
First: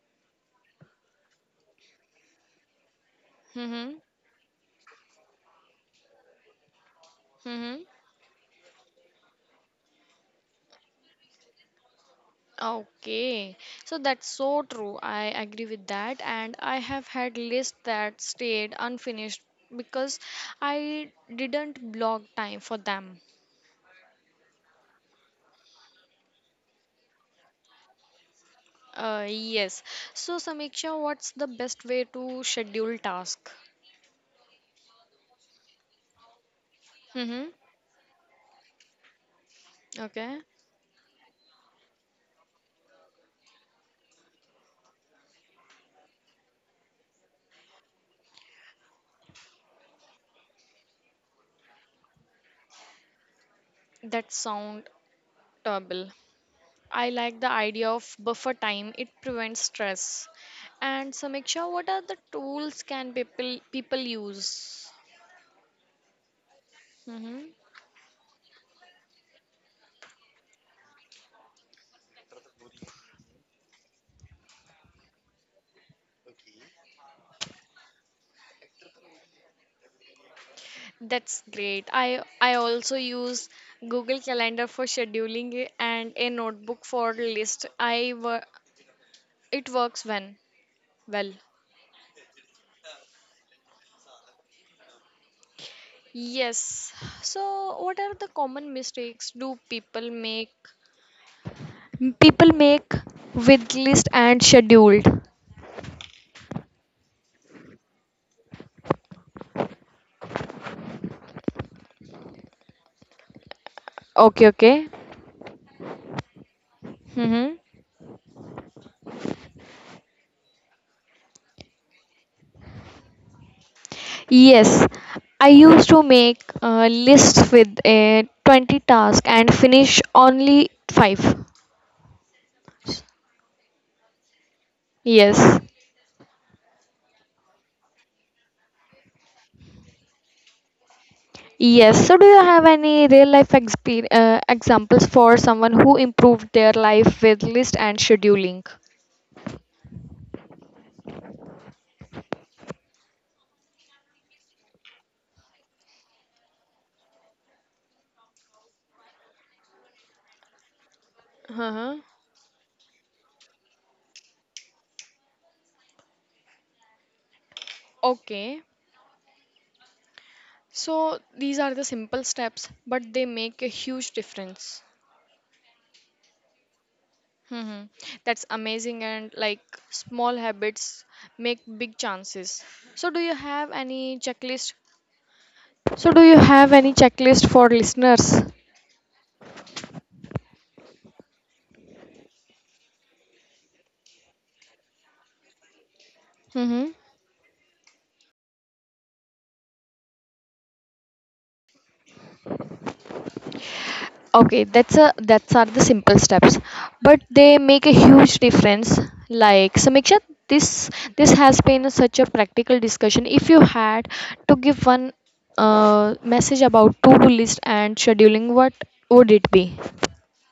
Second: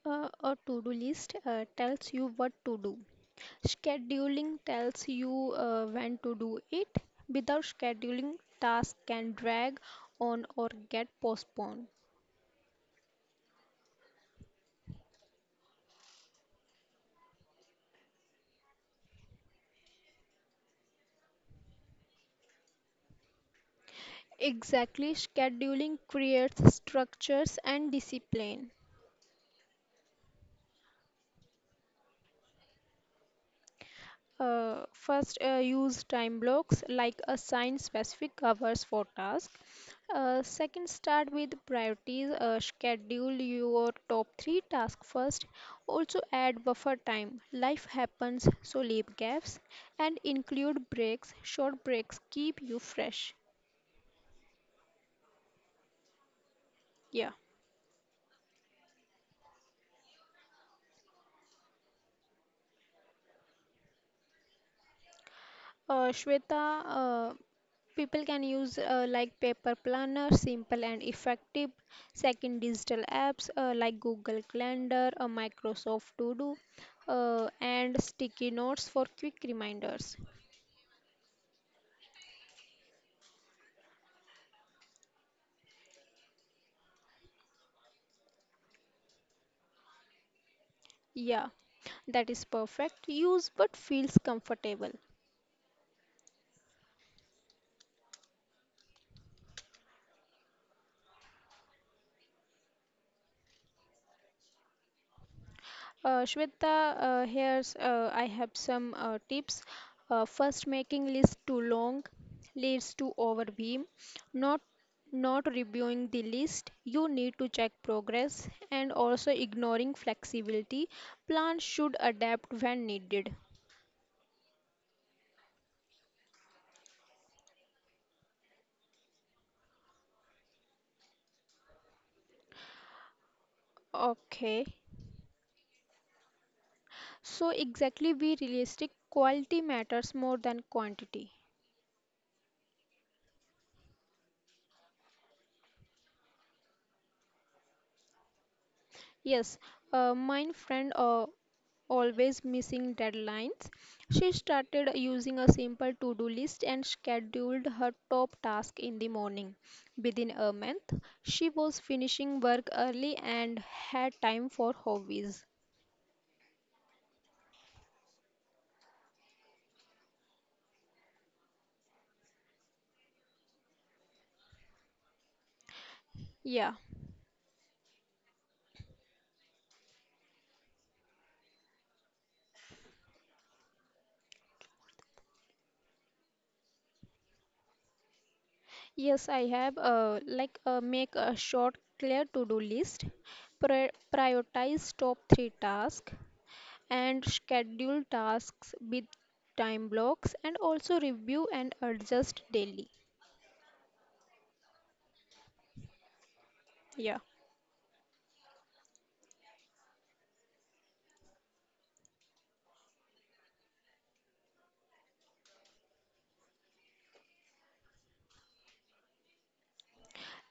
Uh, a to-do list uh, tells you what to do.
Mm-hmm.
Scheduling tells you uh, when to do it. Without
Mm-hmm.
scheduling, tasks can drag on or get postponed.
Okay, so that's so true. I agree with that. And I have had lists that stayed unfinished because I didn't block time for them.
Exactly, scheduling creates structures and discipline.
Uh, yes. So, Samiksha, what's the best way to schedule task?
Uh, first, uh, use time blocks like
Mm-hmm.
assign specific covers for tasks.
Okay,
Uh, second, start with priorities. Uh, schedule your top three tasks first. Also, add buffer time. Life happens, so leave gaps and include breaks. Short breaks keep you fresh.
that sound terrible. I
Yeah.
like the idea of buffer time. It prevents stress. And Samiksha, what are the tools can people people use?
Uh, Shweta, uh,
Mm-hmm.
people can use uh, like paper planner, simple and effective. Second, digital apps uh, like Google Calendar, uh, Microsoft To Do, uh, and sticky notes for quick reminders.
That's great. I I also use Google Calendar for scheduling it and a notebook for list. I wor- it works when well.
Yeah, that is perfect. Use but feels comfortable.
Yes. So what are the common mistakes do people make? People make with list and scheduled.
Uh, Shweta, uh, here's uh, I have some uh, tips. Uh, first, making list too long leads to overwhelm.
Okay,
Not
okay.
not reviewing the list. You need to
Mm-hmm.
check progress, and also ignoring flexibility. Plans should adapt when needed.
Yes, I used to make uh, lists with a twenty task and finish only five.
Okay,
Yes.
so exactly be realistic. Quality matters more than quantity.
Yes, so do you have any real life exper- uh, examples for someone who improved their life with list and scheduling?
Yes, uh, my friend uh, always missing deadlines. She started using a simple to-do list and scheduled her top task in the morning. Within a month, she was
Uh-huh.
finishing work early and had time for hobbies.
Okay. So these are the simple steps, but they make a huge difference.
Yeah.
Hmm. That's amazing, and like small habits make big chances. So, do you have any checklist? So do you have any checklist for listeners?
Yes, I have uh, like uh, make a short clear to-do list, pri prioritize top three tasks,
Mm-hmm.
and schedule tasks with time blocks, and also review and adjust daily.
Okay, that's a that's are the simple steps,
Yeah.
but they make a huge difference. Like Samiksha, this this has been such a practical discussion. If you had to give one uh, message about to-do list and scheduling, what would it be?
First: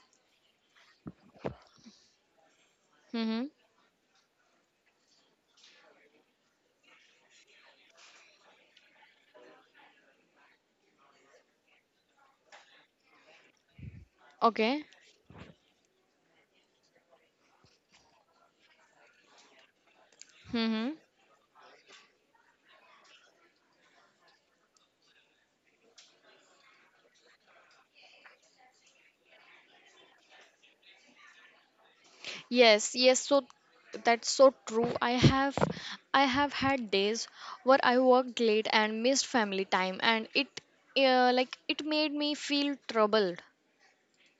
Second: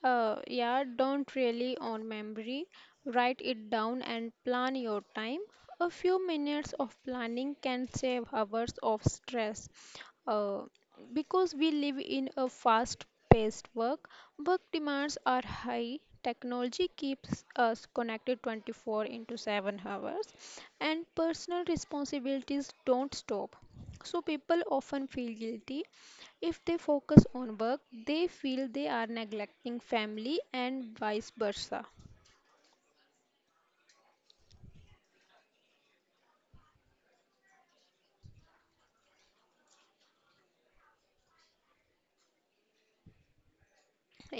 Uh, yeah, don't really on memory. Write
Mm-hmm.
it down and plan your time. A few minutes of planning can save hours of stress. Uh, because we live in a fast paced work, work
Okay.
demands are high, technology keeps us connected twenty-four into seven hours,
Mm-hmm.
and personal responsibilities don't stop. So, people often feel guilty if they focus on work, they feel they are neglecting family and vice versa.
Yes, yes, so that's so true. I have I have had days where I worked late and missed family time, and it uh, like it made me feel troubled.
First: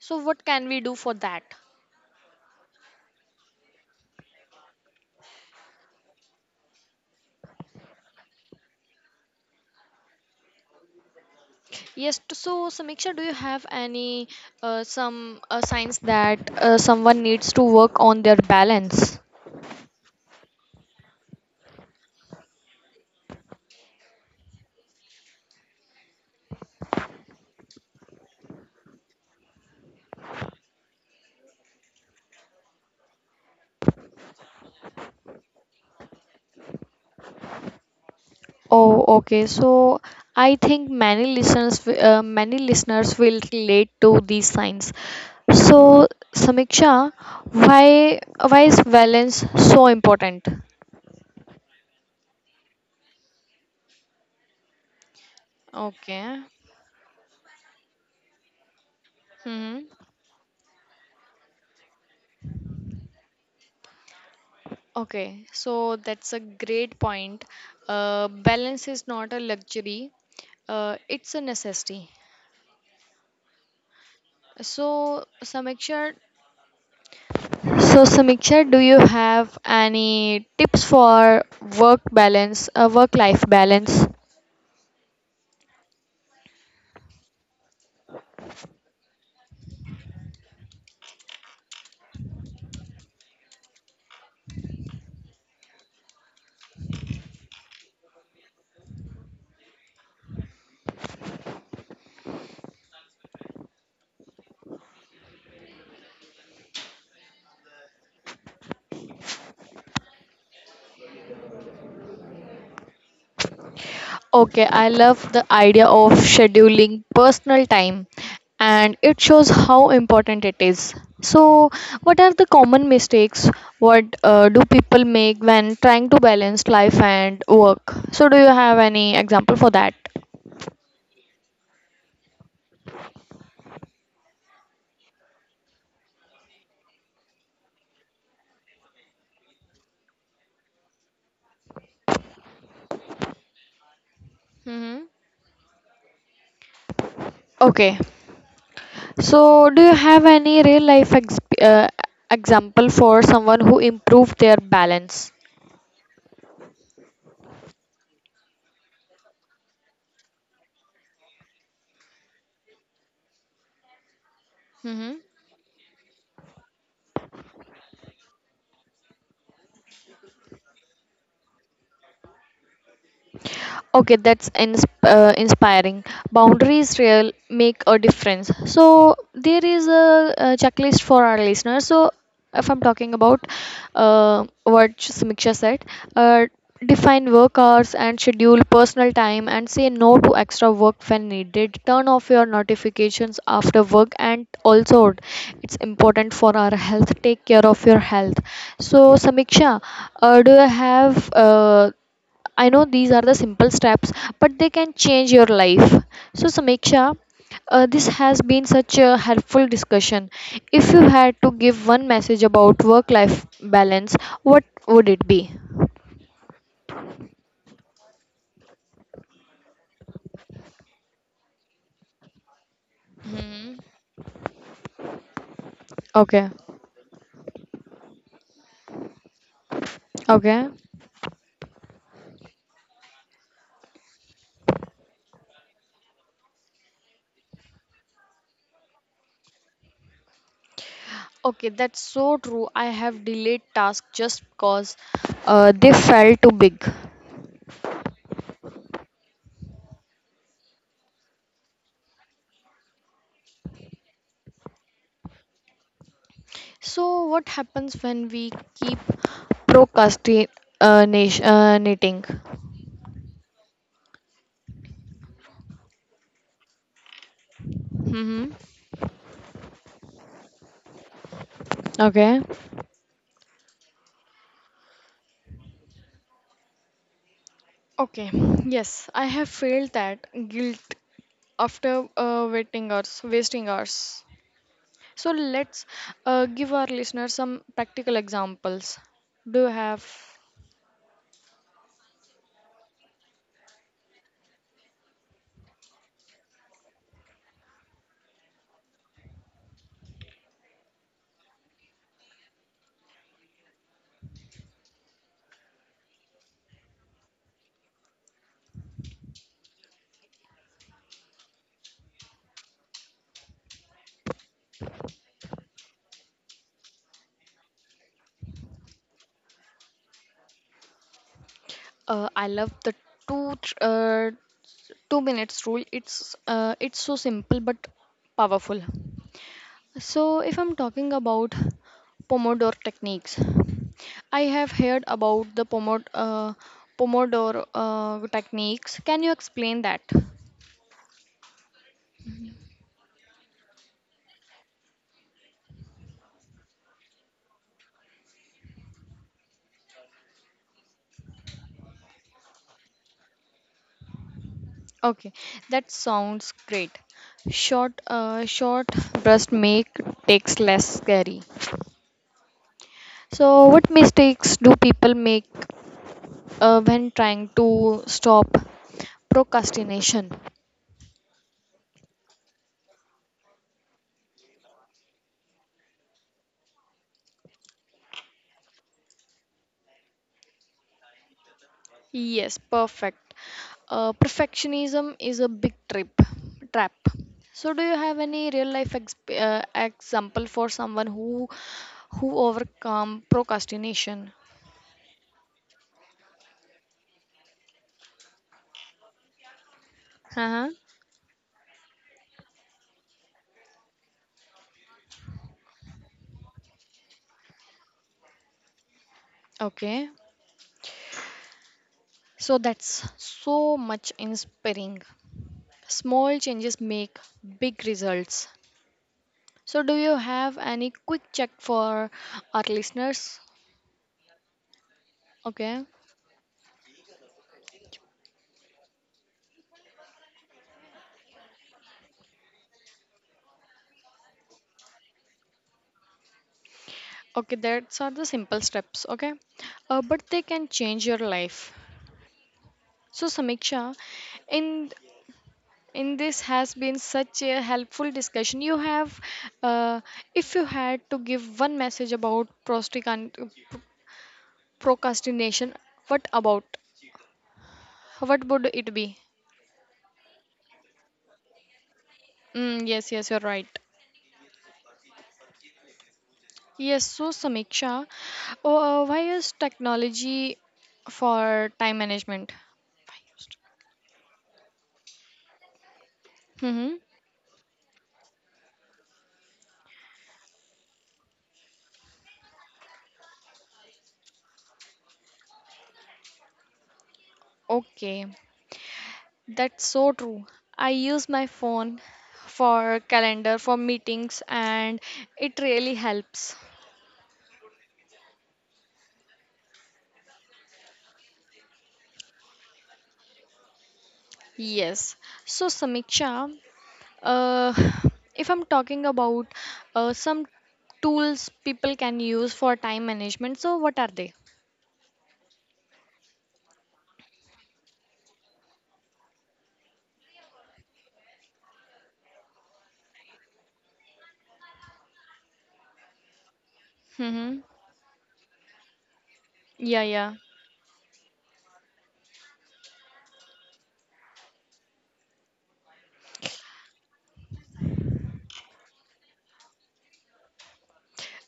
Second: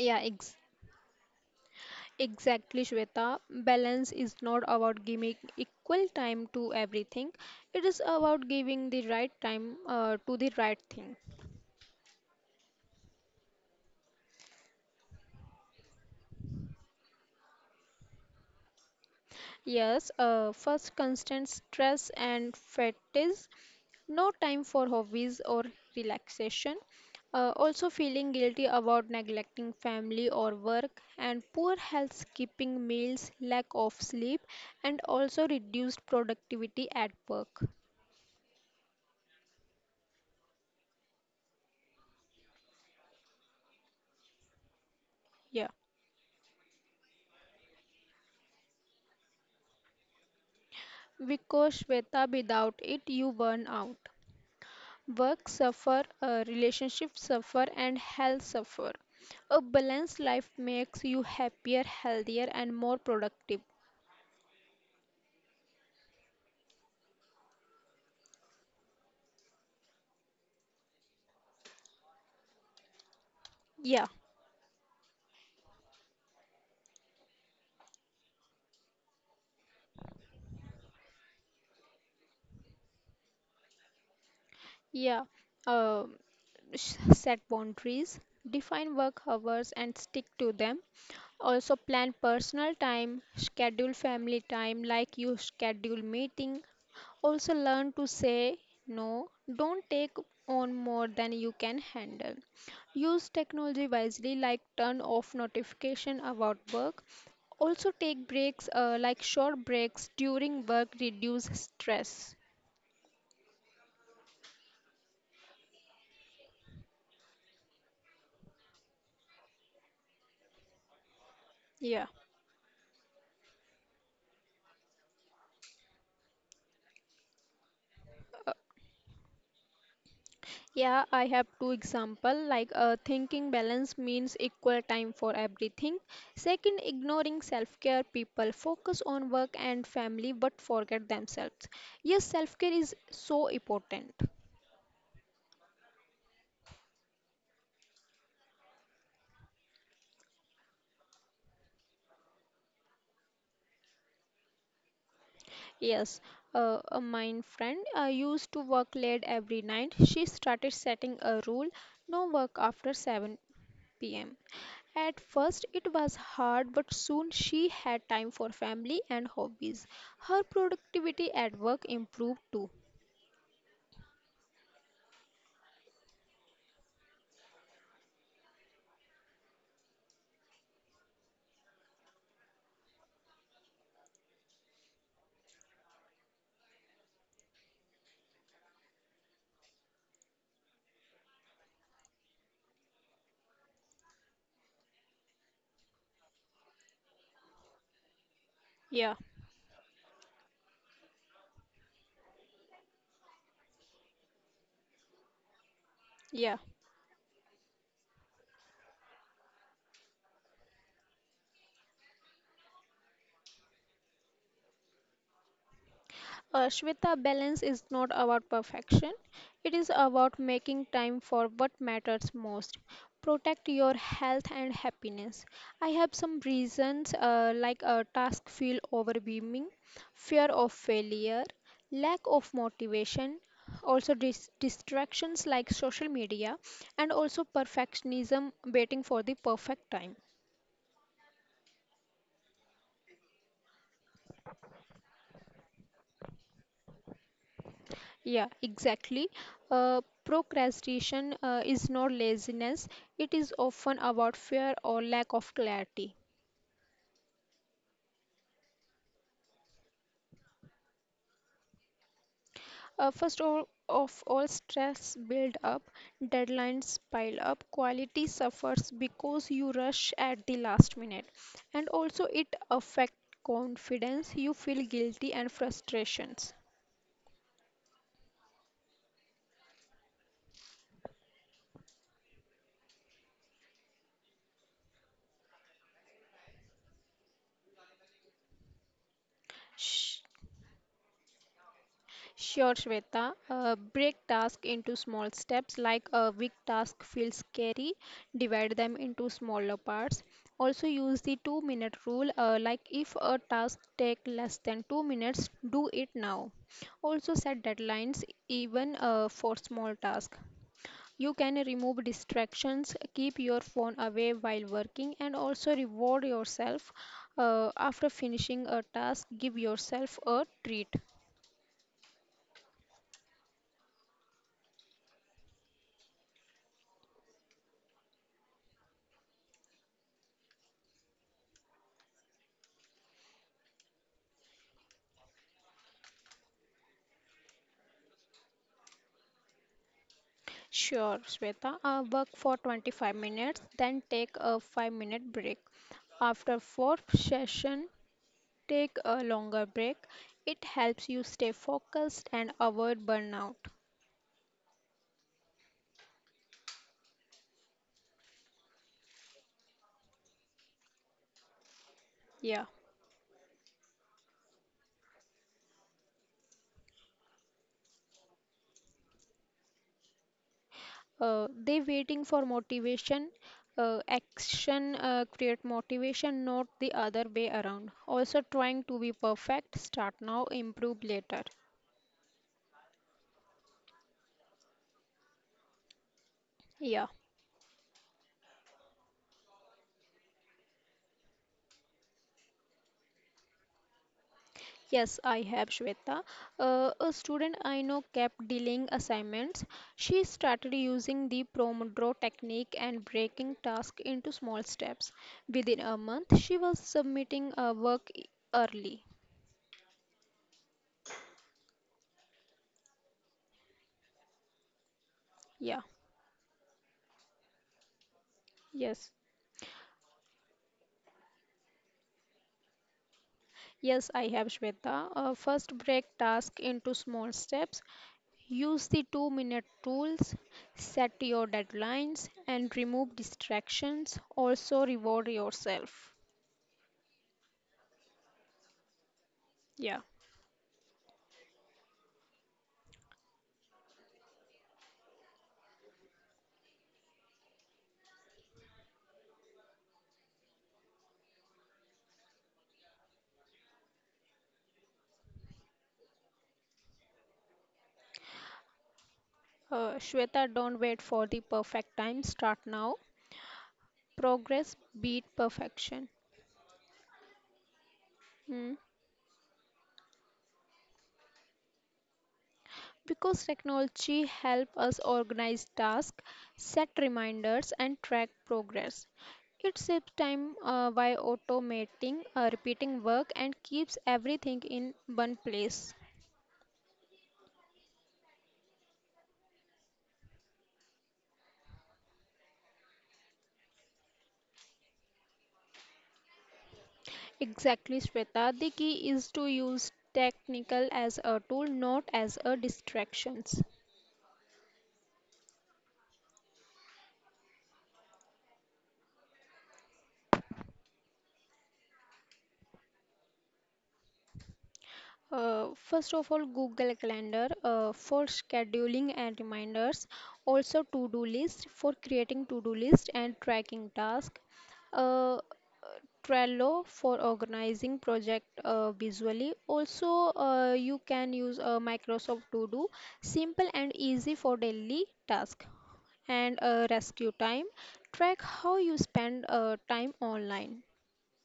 So what
ex-
can we do for that?
exactly, Shweta. Balance is not about giving equal time to everything, it is about giving the right time uh, to the right thing.
Yes, t- so Samiksha, do you have any uh, some uh, signs that uh, someone needs to work on their balance?
Yes, uh, first constant stress and fatigue, no time for hobbies or relaxation. Uh, also, feeling guilty about neglecting family or work, and poor health, skipping meals, lack of sleep, and also reduced productivity at work.
Oh, okay. So I think many listeners, w- uh, many listeners will relate to these signs.
Yeah,
So Samiksha, why why is balance so important?
because Shweta, without it, you burn out. Work suffer,
Okay.
uh, relationships suffer, and health suffer. A
Mm-hmm.
balanced life makes you happier, healthier, and more productive.
Okay, so that's a great point. Uh, balance is not a luxury, uh, it's a necessity.
Yeah,
So, Samiksha, so Samiksha, do you have any tips for work balance, uh, work-life balance?
yeah. Uh, sh- Set boundaries, define work hours and stick to them. Also plan personal time, schedule family time like you schedule meeting. Also, learn to say no. Don't take on more than you can handle. Use technology wisely, like turn off notification about work. Also, take breaks, uh, like short breaks during work, reduce stress.
Okay, I love the idea of scheduling personal time, and it shows how important it is. So,
Yeah.
what are the common mistakes what uh, do people make when trying to balance life and work? So, do you have any example for that?
Yeah, I have two example like uh, thinking balance means equal time for everything. Second, ignoring self-care, people focus on work and family but forget themselves. Yes, self-care is so important.
Hmm. Okay. So, do you have any real life ex- uh, example for someone who improved their balance?
Yes, uh, uh, my friend uh, used to work late every night. She started setting a rule, no work after seven p m.
Mm-hmm.
At first, it was hard, but soon she had time for family and hobbies. Her productivity at work improved too.
Okay, that's ins- uh, inspiring. Boundaries real make a difference. So there is a, a checklist for our listeners. So if I'm talking about uh, what Samiksha said, uh, define work hours and schedule personal time and say no to extra work when needed. Turn off your notifications after work, and also it's important for our health. Take care of your health.
Yeah,
So Samiksha, uh, do you have uh, I know these are the simple steps, but they can change your life. So,
yeah.
Samiksha, uh, this has been such a helpful discussion. If you had to give one message about work life balance, what would it be?
Uh, Shweta, balance is not about perfection, it is about making time for what matters most. Protect
Hmm.
your health and happiness. I have some
Okay,
reasons uh, like a task feel overwhelming, fear
okay,
of failure, lack of motivation, also dis- distractions like social media, and also perfectionism, waiting for the perfect time.
okay, that's so true. I have delayed tasks just because uh, they felt too big.
Yeah, exactly. Uh, procrastination uh, is not laziness, it is often about fear or lack of clarity.
So, what happens when we keep procrastinating? Uh
Uh, first all, of all, stress build up, deadlines pile up, quality
hmm.
suffers because you rush at the last minute, and also
Okay.
it affect confidence. You feel guilty and frustrations.
Okay, yes, I have felt that guilt after uh, waiting hours, wasting hours. So let's uh, give our listeners some practical examples. Do you have?
Sh- Sure, Shweta. Uh, break task into small steps, like a big task feels scary. Divide them into smaller parts. Also, use the two minute rule, uh, like if a task takes less than two minutes, do it now. Also, set deadlines even uh, for small tasks. You can remove distractions, keep your phone away while working, and also reward yourself uh, after finishing a task. Give yourself a treat.
Uh, I love the two th- uh, two minutes rule. It's uh, it's so simple but powerful. So if I'm talking about Pomodoro techniques, I have heard about the Pomodoro uh, Pomodoro uh, techniques. Can you explain that?
Sure, Shweta. Uh, work for twenty-five minutes, then take a five minute break. After fourth session, take a longer break. It helps you stay focused and avoid burnout.
Okay, that sounds great. Short, uh, short breast make takes less scary.
Yeah.
So, what mistakes do people make uh, when trying to stop procrastination?
Uh, they waiting for motivation. Uh, action uh, create motivation, not the other way around. Also, trying to be perfect. Start now, improve later.
Yes, perfect. Uh, perfectionism is a big trip trap.
Yeah.
So, do you have any real life ex- uh, example for someone who who overcome procrastination?
Yes, I have Shweta. Uh, a student I know kept delaying assignments. She
Uh-huh.
started using the Pomodoro technique and breaking tasks into small steps. Within a month, she was submitting uh, work e- early.
Okay. So that's so much inspiring.
Yeah,
Small changes make big results.
yes.
So do you have any quick check for our listeners?
Yes, I have Shweta. Uh, first,
Okay.
break task into small steps. Use the two minute rules, set your deadlines, and remove distractions. Also, reward yourself.
Okay, that's are the simple steps, okay? Uh,
Yeah.
but they can change your life. So Samiksha, in in this has been such a helpful discussion. You have, uh, if you had to give one message about prostican- procrastination, what about? What would it be?
Uh, Shweta, don't wait for the perfect time. Start
Mm,
now.
yes, yes, you're right.
Progress beat perfection.
Yes, so Samiksha,
Hmm.
uh, why is technology for time management?
Because technology help us organize tasks, set
Mm-hmm.
reminders, and track progress. It saves time uh, by automating uh, repeating work and keeps everything in one place.
Okay, that's so true. I use my phone for calendar, for meetings, and it really helps.
Exactly, Shweta. The key is to use technical as a tool, not as a distractions.
Yes. So, Samiksha, uh, if I'm talking about uh, some tools people can use for time management, so what are they?
Uh, first of all, Google Calendar uh, for scheduling and reminders. Also, to do list for creating to do list and tracking tasks. Uh, Trello for
Mm-hmm.
organizing project uh, visually.
Yeah,
Also,
yeah.
uh, you can use uh, Microsoft To Do, simple and easy for daily task. And uh, rescue time, track how you spend uh, time online.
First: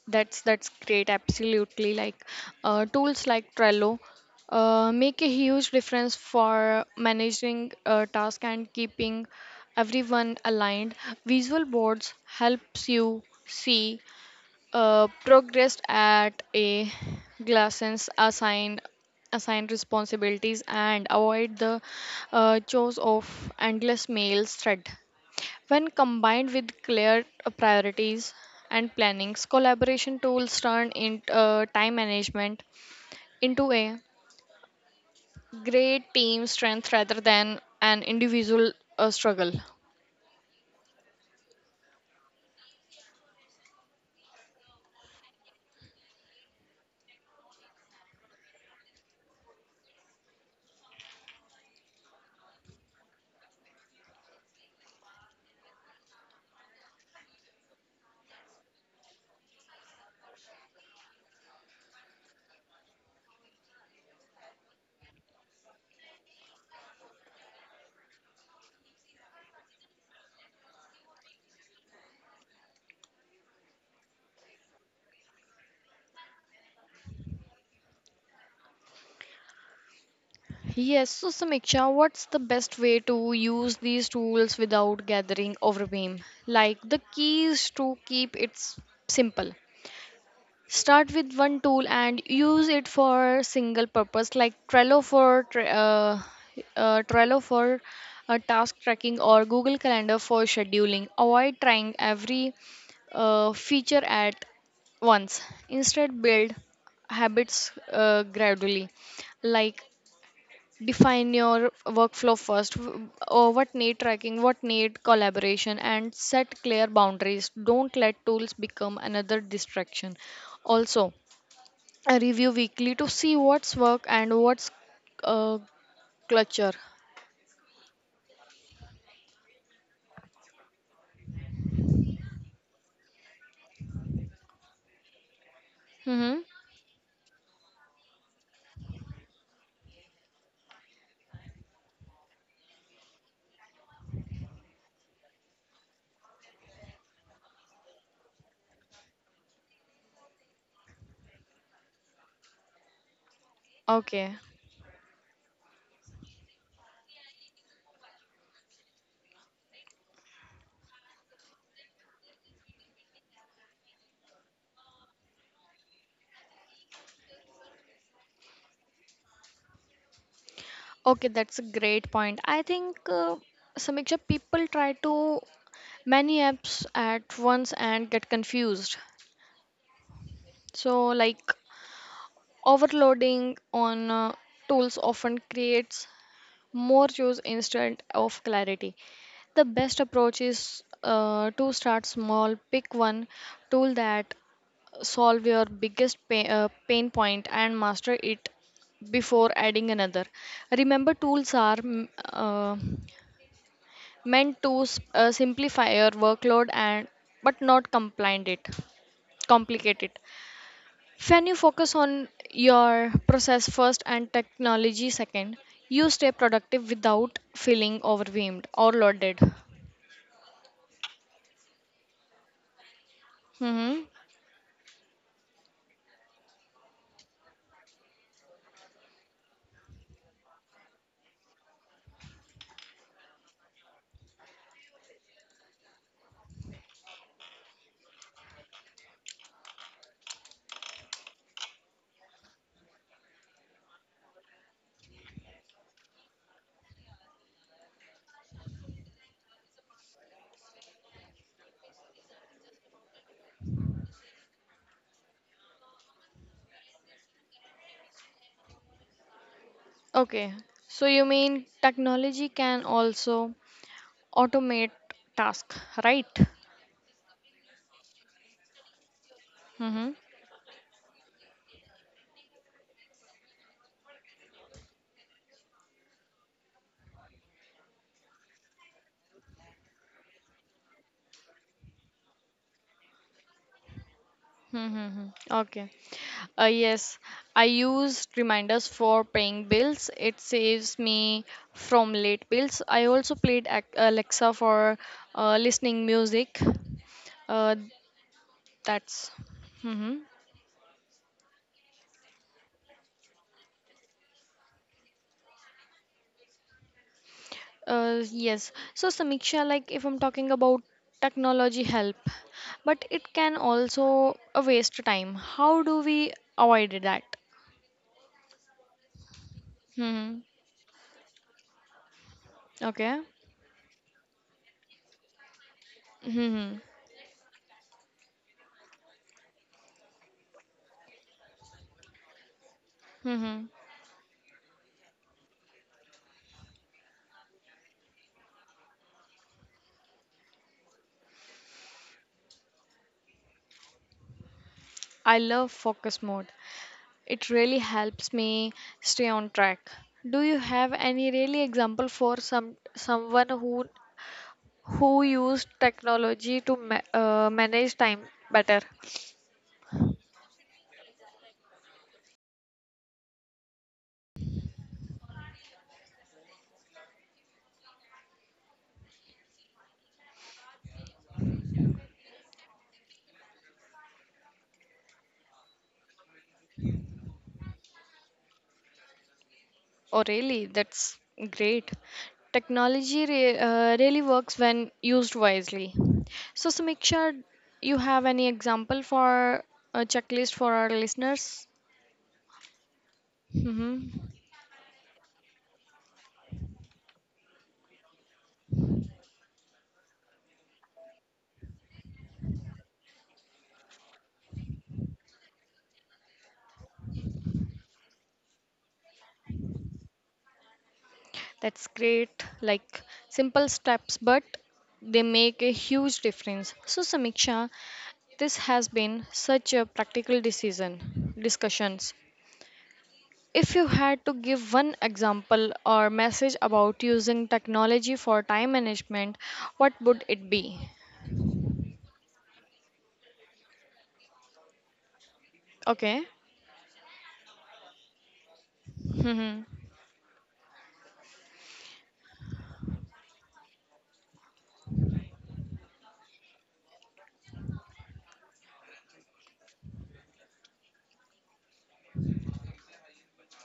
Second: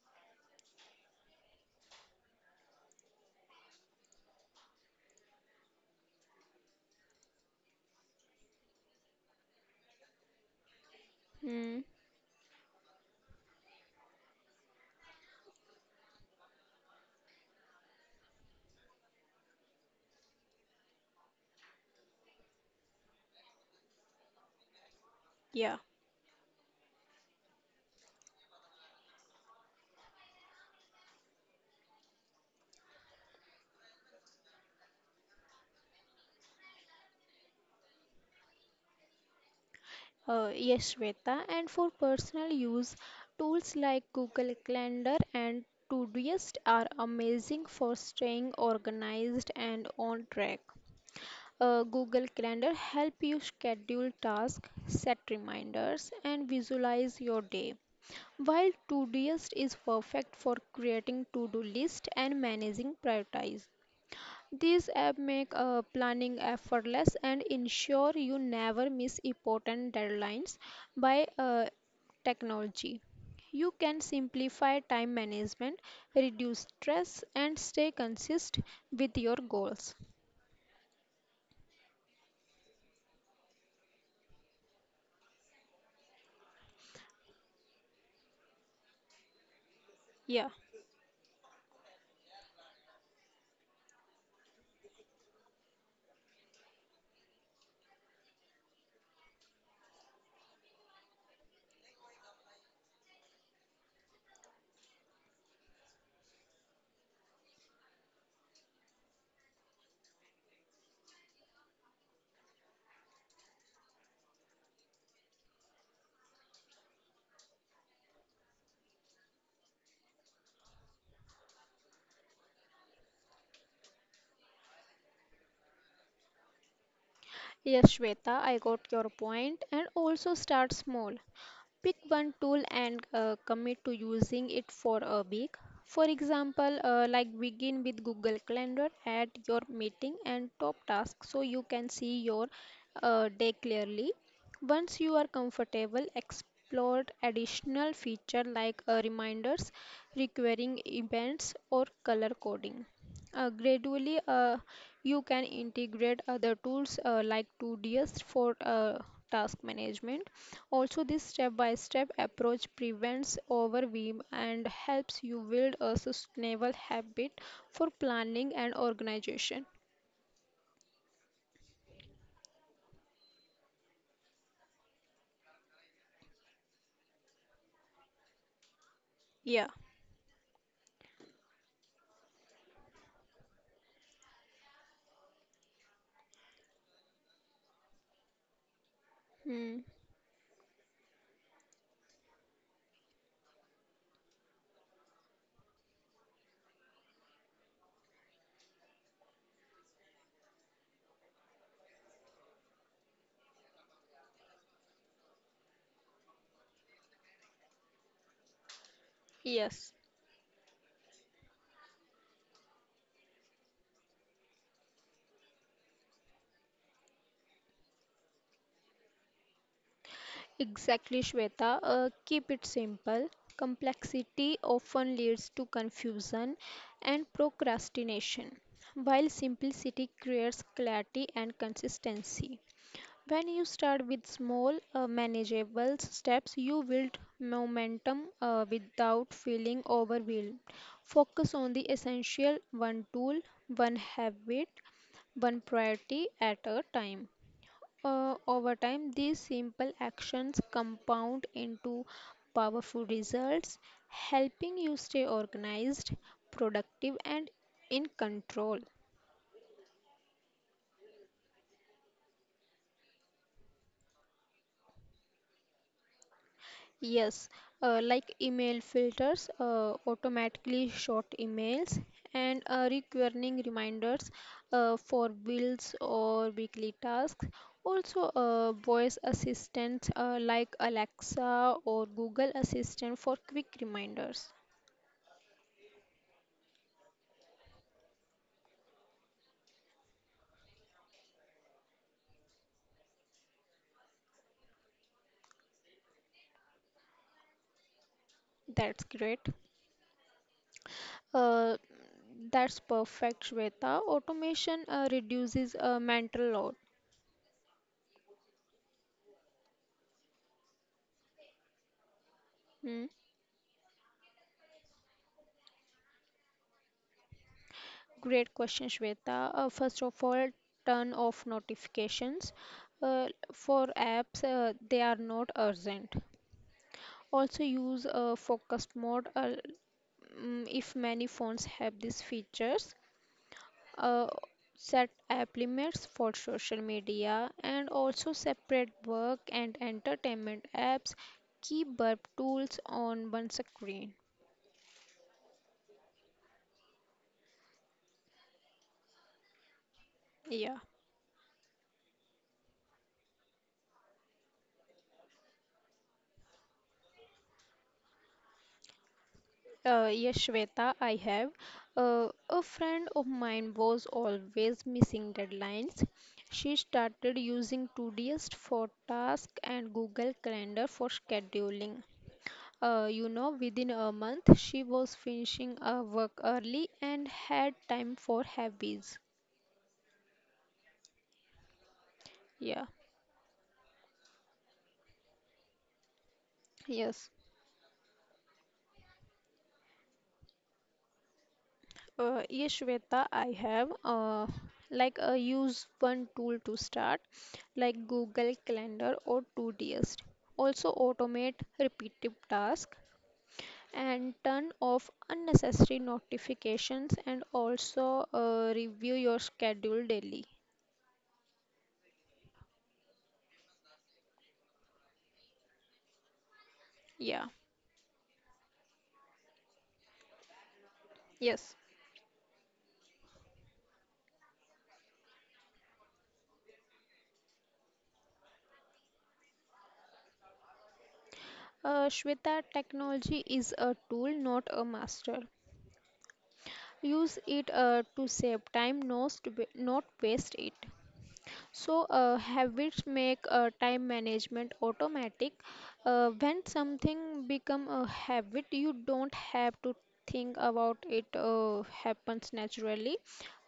That's that's great. Absolutely, like uh, tools like Trello uh, make a huge difference for managing uh, tasks and keeping everyone aligned. Visual
Hmm.
boards helps you see uh, progress at a glance, assign assign responsibilities, and avoid the uh, chores of endless mails thread.
Yeah.
When combined with clear uh, priorities and plannings, collaboration tools turn in uh, time management into a great team strength rather than an individual uh, struggle.
Uh, yes, Shweta. And for personal use, tools like Google Calendar and Todoist are amazing for staying organized and on track. Uh, Google Calendar help you schedule tasks, set reminders, and visualize your day. While Todoist is perfect for creating to-do list and managing priorities. These apps make uh, planning effortless and ensure you never miss important deadlines by uh, technology. You can simplify time management, reduce stress, and stay consistent with your goals.
Yes, so Samiksha, what's the best way to use these tools without gathering overwhelm? Like the keys to keep it s- simple.
Yeah.
Start with one tool and use it for single purpose, like Trello for tra- uh, uh, Trello for uh, task tracking or Google Calendar for scheduling. Avoid trying every uh, feature at once. Instead, build habits uh, gradually. Like define your workflow first. w- Or what need tracking, what need collaboration, and set clear boundaries. Don't let tools become another distraction. Also, I review weekly to see what's work and what's uh, clutter.
Yes, Shweta, I got your point. And also start small. Pick one tool and uh, commit to using it for a week. For
Mm-hmm.
example, uh, like begin with Google Calendar at your meeting and top tasks so you can see your uh, day clearly. Once you are comfortable, explore additional feature like uh, reminders, recurring events, or color coding. Uh, gradually,
Okay.
uh, you can integrate other tools uh, like Todoist for uh, task management also, this step by step approach prevents overwhelm and helps you build a sustainable habit for planning and organization.
Okay, that's a great point. I think uh, Samiksha, people try to many apps at once and get confused.
Yeah.
So, like overloading on uh, tools often creates more choice instead of clarity. The
Hmm.
best approach is uh, to start small, pick one tool that solve your biggest pain, uh, pain point and master it before adding another. Remember, tools are mm, uh, meant to s- uh, simplify your workload and but not compliant it
Yes,
complicate it. When you focus on your process first and technology second, you stay productive without feeling overwhelmed or loaded.
exactly, Shweta. Uh, keep it simple.
Hmm.
Complexity often leads to confusion and procrastination, while simplicity creates clarity and consistency. When you start with small, uh, manageable steps, you build momentum uh, without feeling overwhelmed. Focus on the essential one tool, one habit, one priority at a time. Uh, over time, these simple actions compound into powerful results, helping you stay organized, productive, and in control.
Okay, so you mean technology can also automate task, right?
Yes, uh, like email filters, uh,
Mm-hmm.
automatically short emails, and uh, recurring reminders uh, for bills or weekly tasks. Also, uh, voice assistants uh, like Alexa or Google Assistant for quick reminders.
Mm-hmm. Okay. Uh, yes, I use reminders for paying bills. It saves me from late bills. I also played Ac- Alexa for uh, listening music. uh,
That's
that's...
great.
Mm-hmm.
Uh, that's perfect, Shweta. Automation uh, reduces uh, mental load.
Uh, yes, so Samiksha, like if I'm talking about technology help,
Hmm.
but it can also uh, waste time, how do we avoid that?
Great question, Shweta. Uh, first of
Hmm.
all, turn off notifications.
Okay.
Uh, for apps, uh, they are not urgent.
Hmm.
Also, use uh, focus mode uh, mm, if many phones have these features.
Hmm.
Uh, Set app limits for social media and also separate work and entertainment apps. Keep burp tools on one screen.
I love focus mode. It really helps me stay on track. Do you
Yeah.
have any really example for some someone who who used technology to ma uh, manage time better?
Uh, yes, Shweta, I have. Uh, a friend of mine was always missing deadlines. She started using Todoist for tasks and Google Calendar for scheduling. Uh, you know, within a month, she was finishing her work early and had time for hobbies.
Oh, really? That's great.
Yeah,
Technology re uh, really works when used wisely. So,
yes.
Samiksha, you have any example for a checklist for our listeners?
Uh, yes, Shweta, I have.
Mm-hmm.
Uh, like uh, use one tool to start, like Google Calendar or Todoist. Also automate repetitive tasks and turn off unnecessary notifications and also uh, review your schedule daily.
That's great. Like simple steps, but they make a huge difference. So,
Yeah.
Samiksha, this has been such a practical decision
Yes.
discussions. If you had to give one example or message about using technology for time management, what would it be?
Uh, Shweta, technology is a tool, not a master.
Okay.
Use it uh, to save time, not, to wa-
Mhm.
not waste it. So, uh, habits make uh, time management automatic. Uh, when something become a habit, you don't have to think about it. Uh, happens naturally.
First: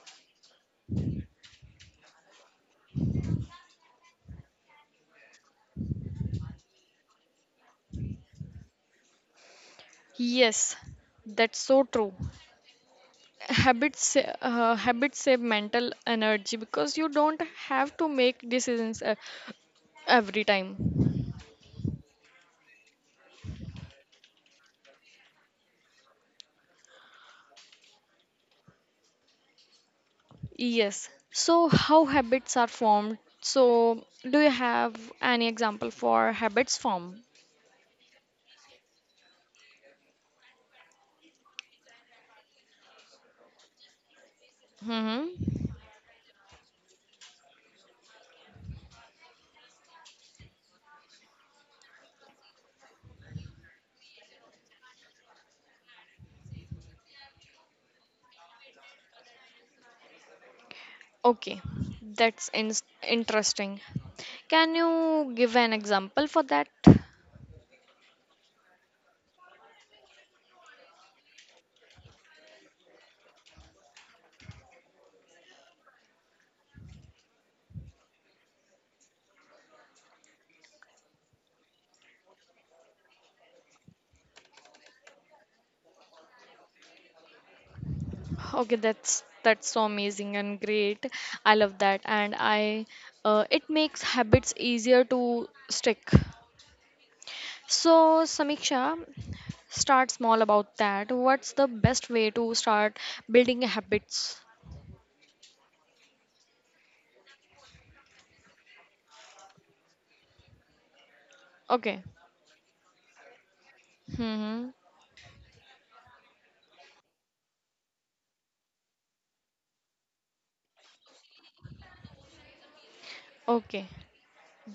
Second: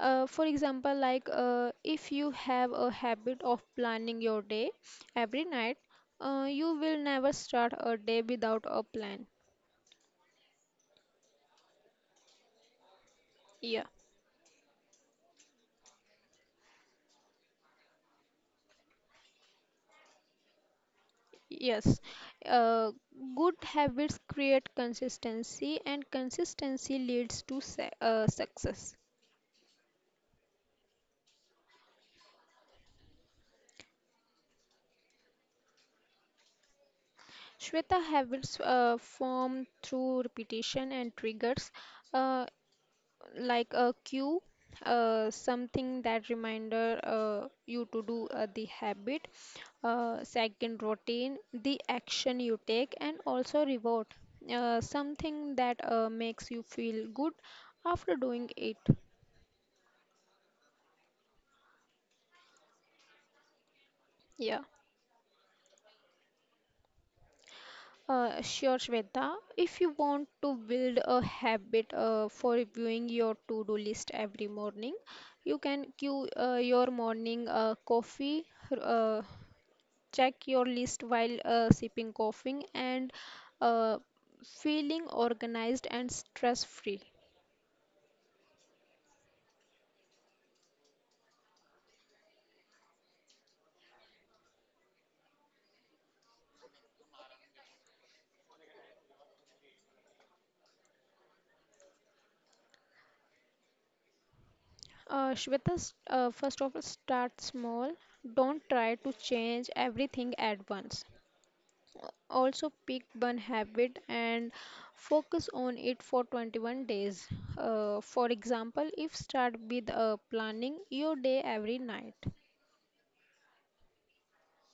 Uh, for example, like uh, if you have a habit of planning your day every night, uh, you will never start a day without a plan.
Yes, that's so true.
Yeah.
Habits uh, habits save mental energy because you don't have to make decisions uh, every time.
Yes, uh, good habits create consistency, and consistency leads to sa- uh, success.
Yes. So, how habits are formed? So, do you have any example for habits form?
Shweta habits uh, form through repetition and triggers, uh, like a cue, uh,
Hmm.
something that reminder uh, you to do uh, the habit, uh, second routine, the action you take, and also reward, uh, something that uh, makes you feel good after doing it.
Okay, that's in- interesting.
Yeah.
Can you give an example for that?
Uh, sure, Shweta. If you want to build a habit uh, for reviewing your to-do list every morning, you can queue uh, your morning uh, coffee, uh, check your list while uh, sipping coffee, and uh, feeling organized and stress-free.
Okay, that's that's so amazing and great. I love that, and I uh, it makes habits easier to stick. So, Samiksha, start small about that. What's the best way to start building habits?
Uh, Shweta, s- uh, first of all, start small. Don't try to change everything at once.
Okay.
Also pick one habit and
Mm-hmm.
focus on it for twenty-one days. Uh, for example if start with uh, planning your day every night.
Okay,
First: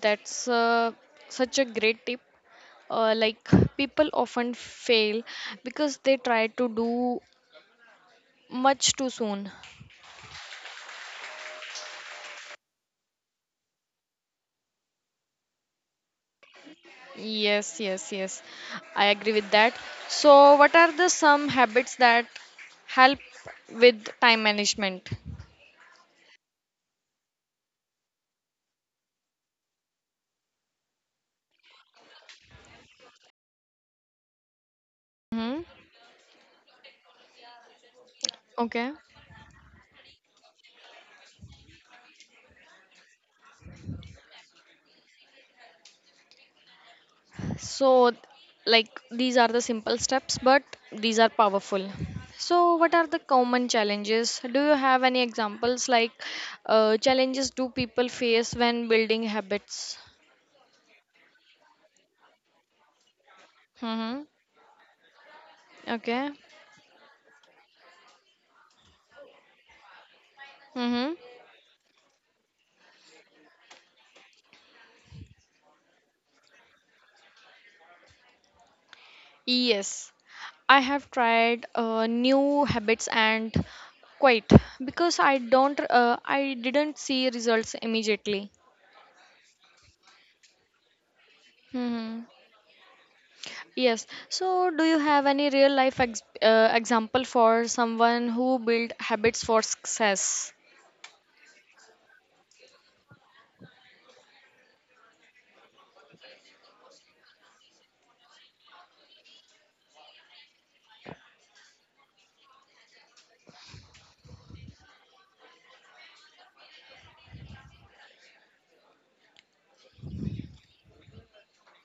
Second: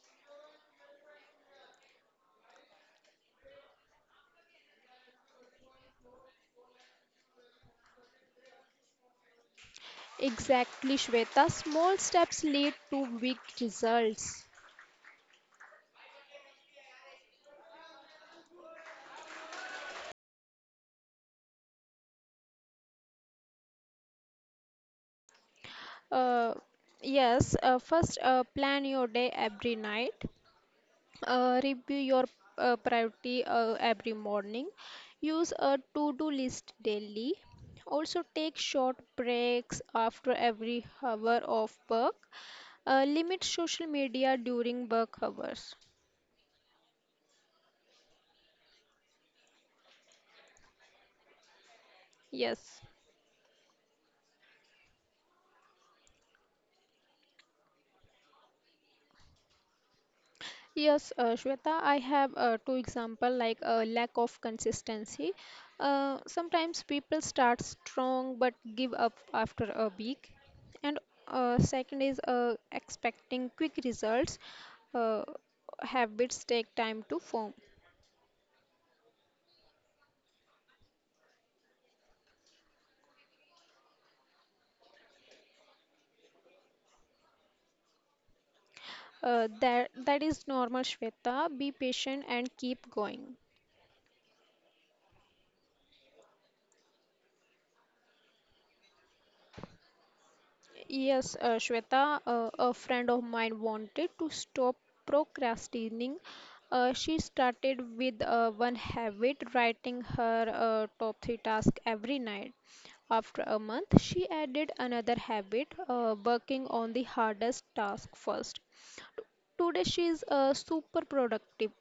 that's uh, such a great tip. Uh, like people often fail because they try to do much too soon.
Exactly, Shweta, small steps lead to big results.
Yes, yes, yes. I agree with that. So, what are the some habits that help with time management?
uh, yes, uh, first uh, plan your day every night. Uh, review your uh, priority uh, every morning. Use
Mm-hmm.
a to-do list daily. Also take
Okay.
short breaks after every hour of work. Uh, limit social media during work hours.
So, like these are the simple steps, but these are powerful. So,
Yes.
what are the common challenges? Do you have any examples like uh, challenges do people face when building habits?
Yes, uh, Shweta, I have uh, two example like uh, lack
Mm-hmm.
of consistency. Uh,
Okay.
sometimes people start strong but give up after a week. And
Mm-hmm.
uh, second is uh, expecting quick results. Uh, Habits take time to form.
Yes. I have tried uh, new habits and quite because I don't uh, I didn't see results immediately.
Uh, that that is normal, Shweta. Be
Mm-hmm.
patient and keep going.
Yes. So, do you have any real life ex uh, example for someone who built habits for success?
Yes, uh, Shweta, uh, a friend of mine wanted to stop procrastinating. Uh, she started with uh, one habit, writing her uh, top three tasks every night. After a month, she added another habit, uh, working on the hardest task first. T- Today, she is uh, super productive.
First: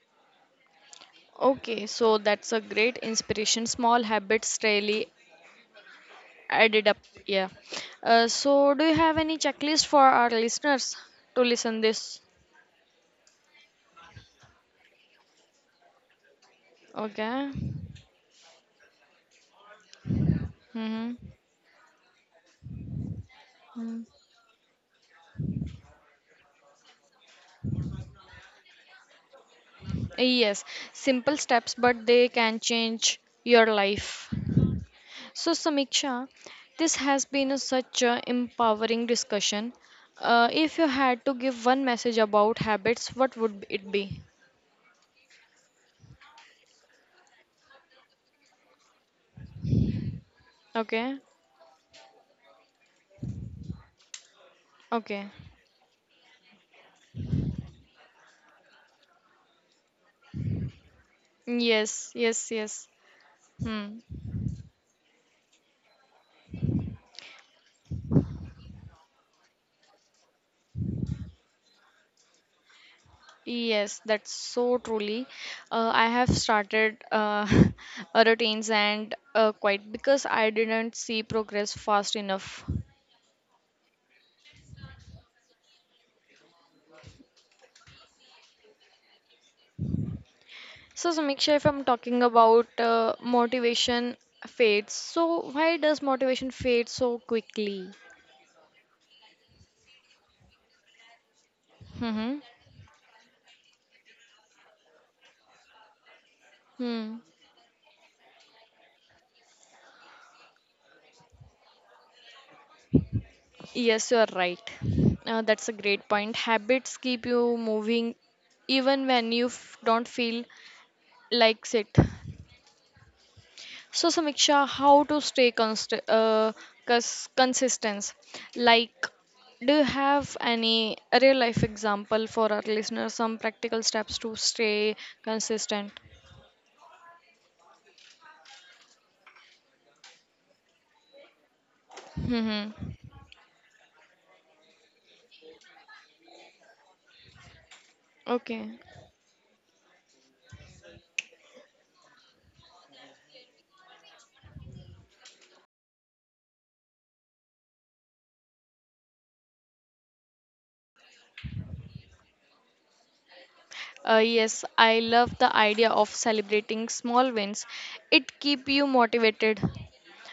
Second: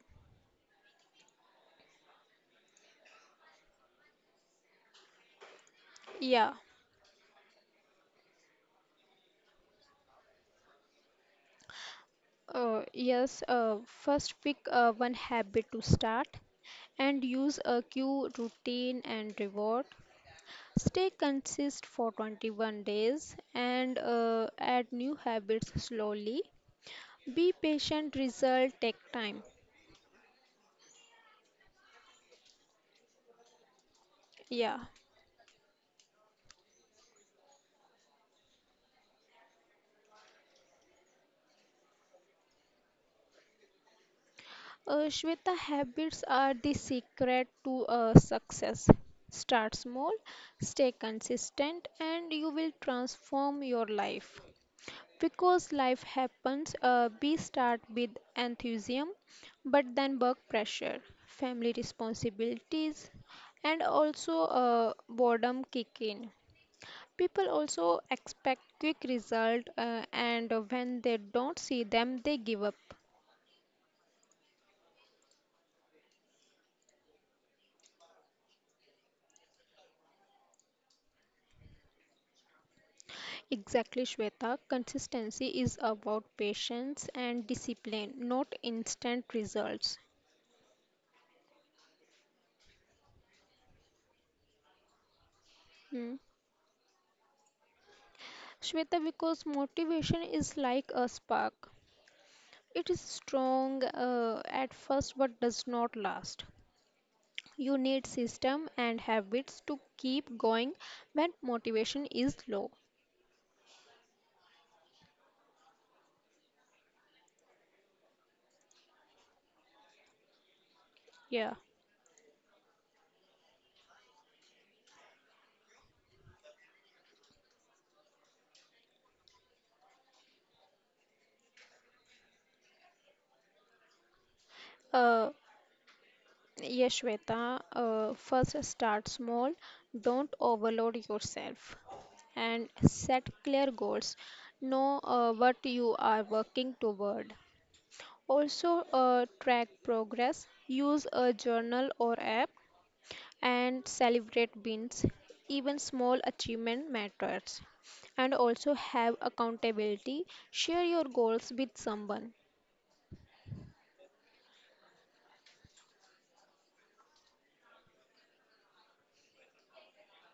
Okay, so that's a great inspiration. Small habits really
Yeah,
added up. Yeah. Uh, so, do you have any checklist for our listeners to listen this?
uh, yes, uh, first pick uh, one habit to start and
Okay.
use a cue routine and reward. Stay
Mm-hmm.
consist for twenty-one days and uh, add new habits slowly. Be patient, result take time.
Yes, simple steps, but they can change your life.
Yeah.
So, Samiksha, this has been a such a empowering discussion. Uh, if you had to give one message about habits, what would it be?
Uh, Shweta, habits are the secret to uh, success. Start small, stay
Okay,
consistent, and you will transform your life.
okay.
Because life happens, uh, we start with enthusiasm, but then work pressure, family
Yes, yes, yes.
responsibilities, and
Hmm.
also uh, boredom kick in. People also expect quick result, uh, and when they don't see them, they give up.
Yes, that's so truly. Uh, I have started uh, a routines and uh, quite because I didn't see progress fast enough.
Exactly, Shweta. Consistency is about patience and discipline, not instant results.
So, Samiksha, if I'm talking about uh, motivation fades, so why does
Hmm.
motivation fade so quickly?
Shweta, because motivation is like a spark,
Mm-hmm.
it is strong uh, at first but does not last.
Hmm.
You need system and habits to keep going when motivation is low.
Yes, you are right. Uh, that's a great point. Habits keep you moving even when you f- don't feel
Yeah.
like it. So, Samiksha, how to stay const- uh, cons- consistent? Like, do you have any real life example for our listeners? Some practical steps to stay
Uh,
consistent?
Yes, Shweta, uh, first start small, don't overload yourself, and
Mm-hmm.
set clear goals. Know uh, what you are working toward.
Okay.
Also, uh, track progress, use a journal or app, and celebrate wins. Even small achievement matters. And also have accountability, share your goals with someone.
Uh, yes, I love the idea of celebrating small wins. It keep you motivated.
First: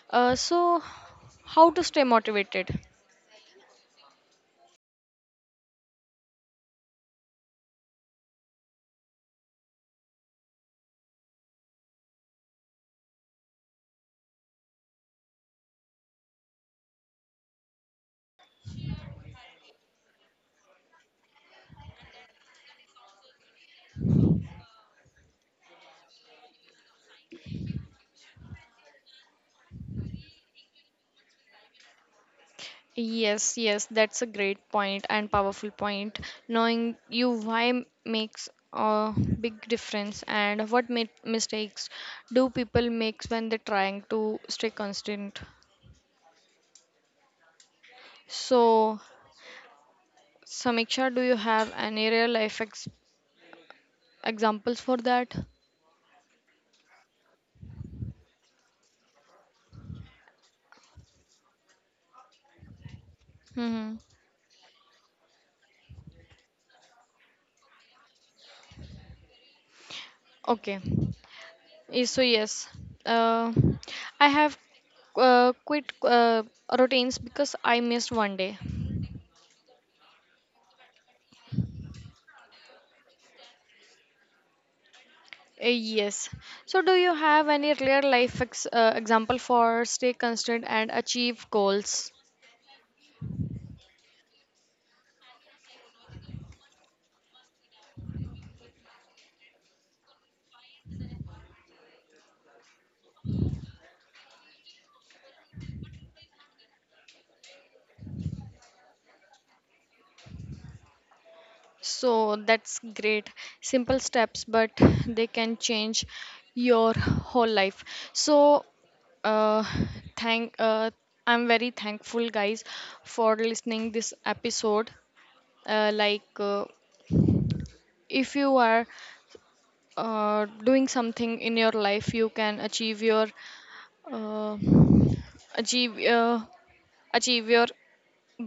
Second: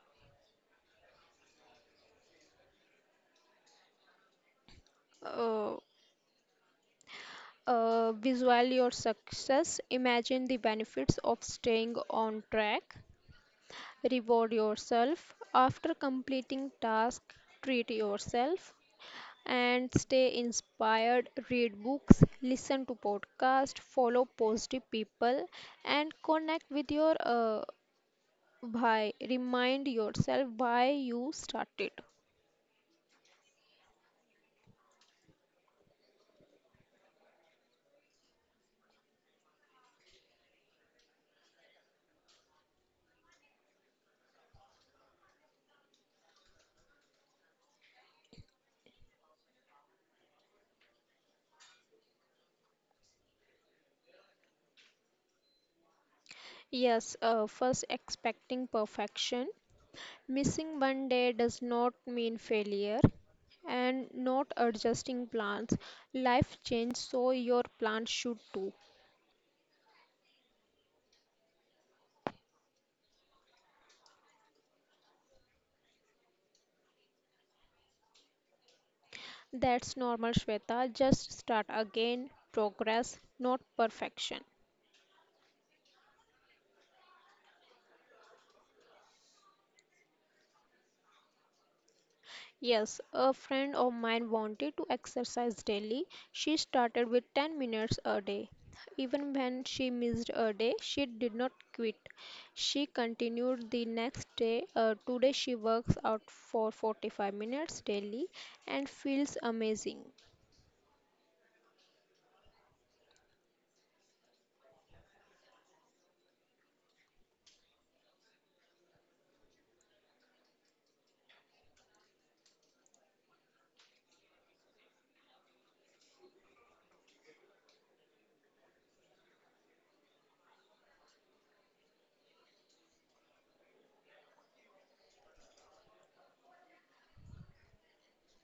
Uh, so, how to stay motivated?
Uh, Uh, visualize your success, imagine the benefits of staying on track, reward yourself. After completing task, treat yourself and stay inspired. Read books, listen to podcasts, follow positive people, and connect with your uh, why. Remind yourself why you started.
Yes, yes, that's a great point and powerful point. Knowing you why m- makes a big difference, and what mi- mistakes do people make when they're trying to stay constant. So, Samiksha, do you have any real life ex- examples for that?
Yes, uh, first expecting perfection. Missing one day does not mean failure
Hmm.
and not adjusting plans. Life changes, so your plans should too.
Okay. Eh, so yes, uh, I have uh, quit uh, routines because I missed one day.
That's normal, Shweta. Just start again. Progress, not perfection.
Uh, yes. So do you have any real life ex- uh, example for stay constant and achieve goals?
Yes, a friend of mine wanted to exercise daily. She started with ten minutes a day. Even when she missed a day, she did not quit. She continued the next day. Uh, today, she works out for forty-five minutes daily and feels amazing.
So that's great. Simple steps, but they can change your whole life. So uh, thank uh, I'm very thankful guys for listening this episode. Uh, like uh, if you are uh, doing something in your life you can achieve your uh, achieve uh, achieve your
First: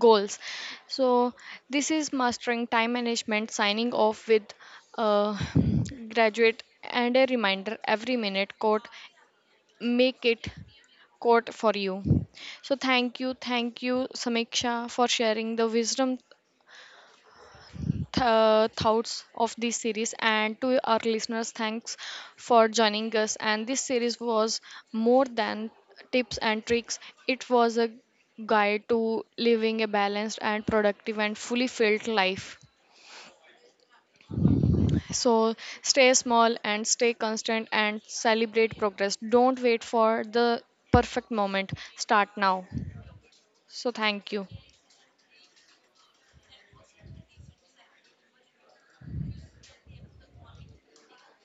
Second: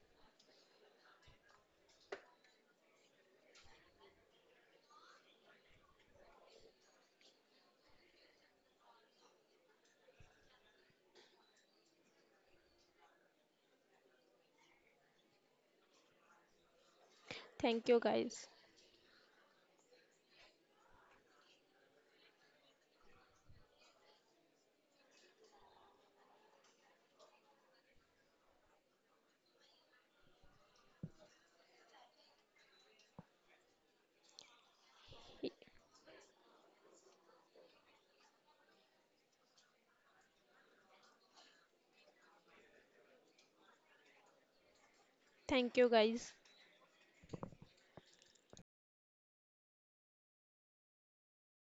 goals, so this is mastering time management signing off with uh, graduate and a reminder every minute quote make it quote for you. So thank you, thank you, Samiksha, for sharing the wisdom,
Thank you, guys.
th- thoughts of this series. And to our listeners, thanks for joining us. And this series was more than tips and tricks, it was a guide to living a balanced and productive and fully filled life. So stay small and stay constant and celebrate progress, don't wait for the perfect moment, start now. So thank you.
Thank you, guys.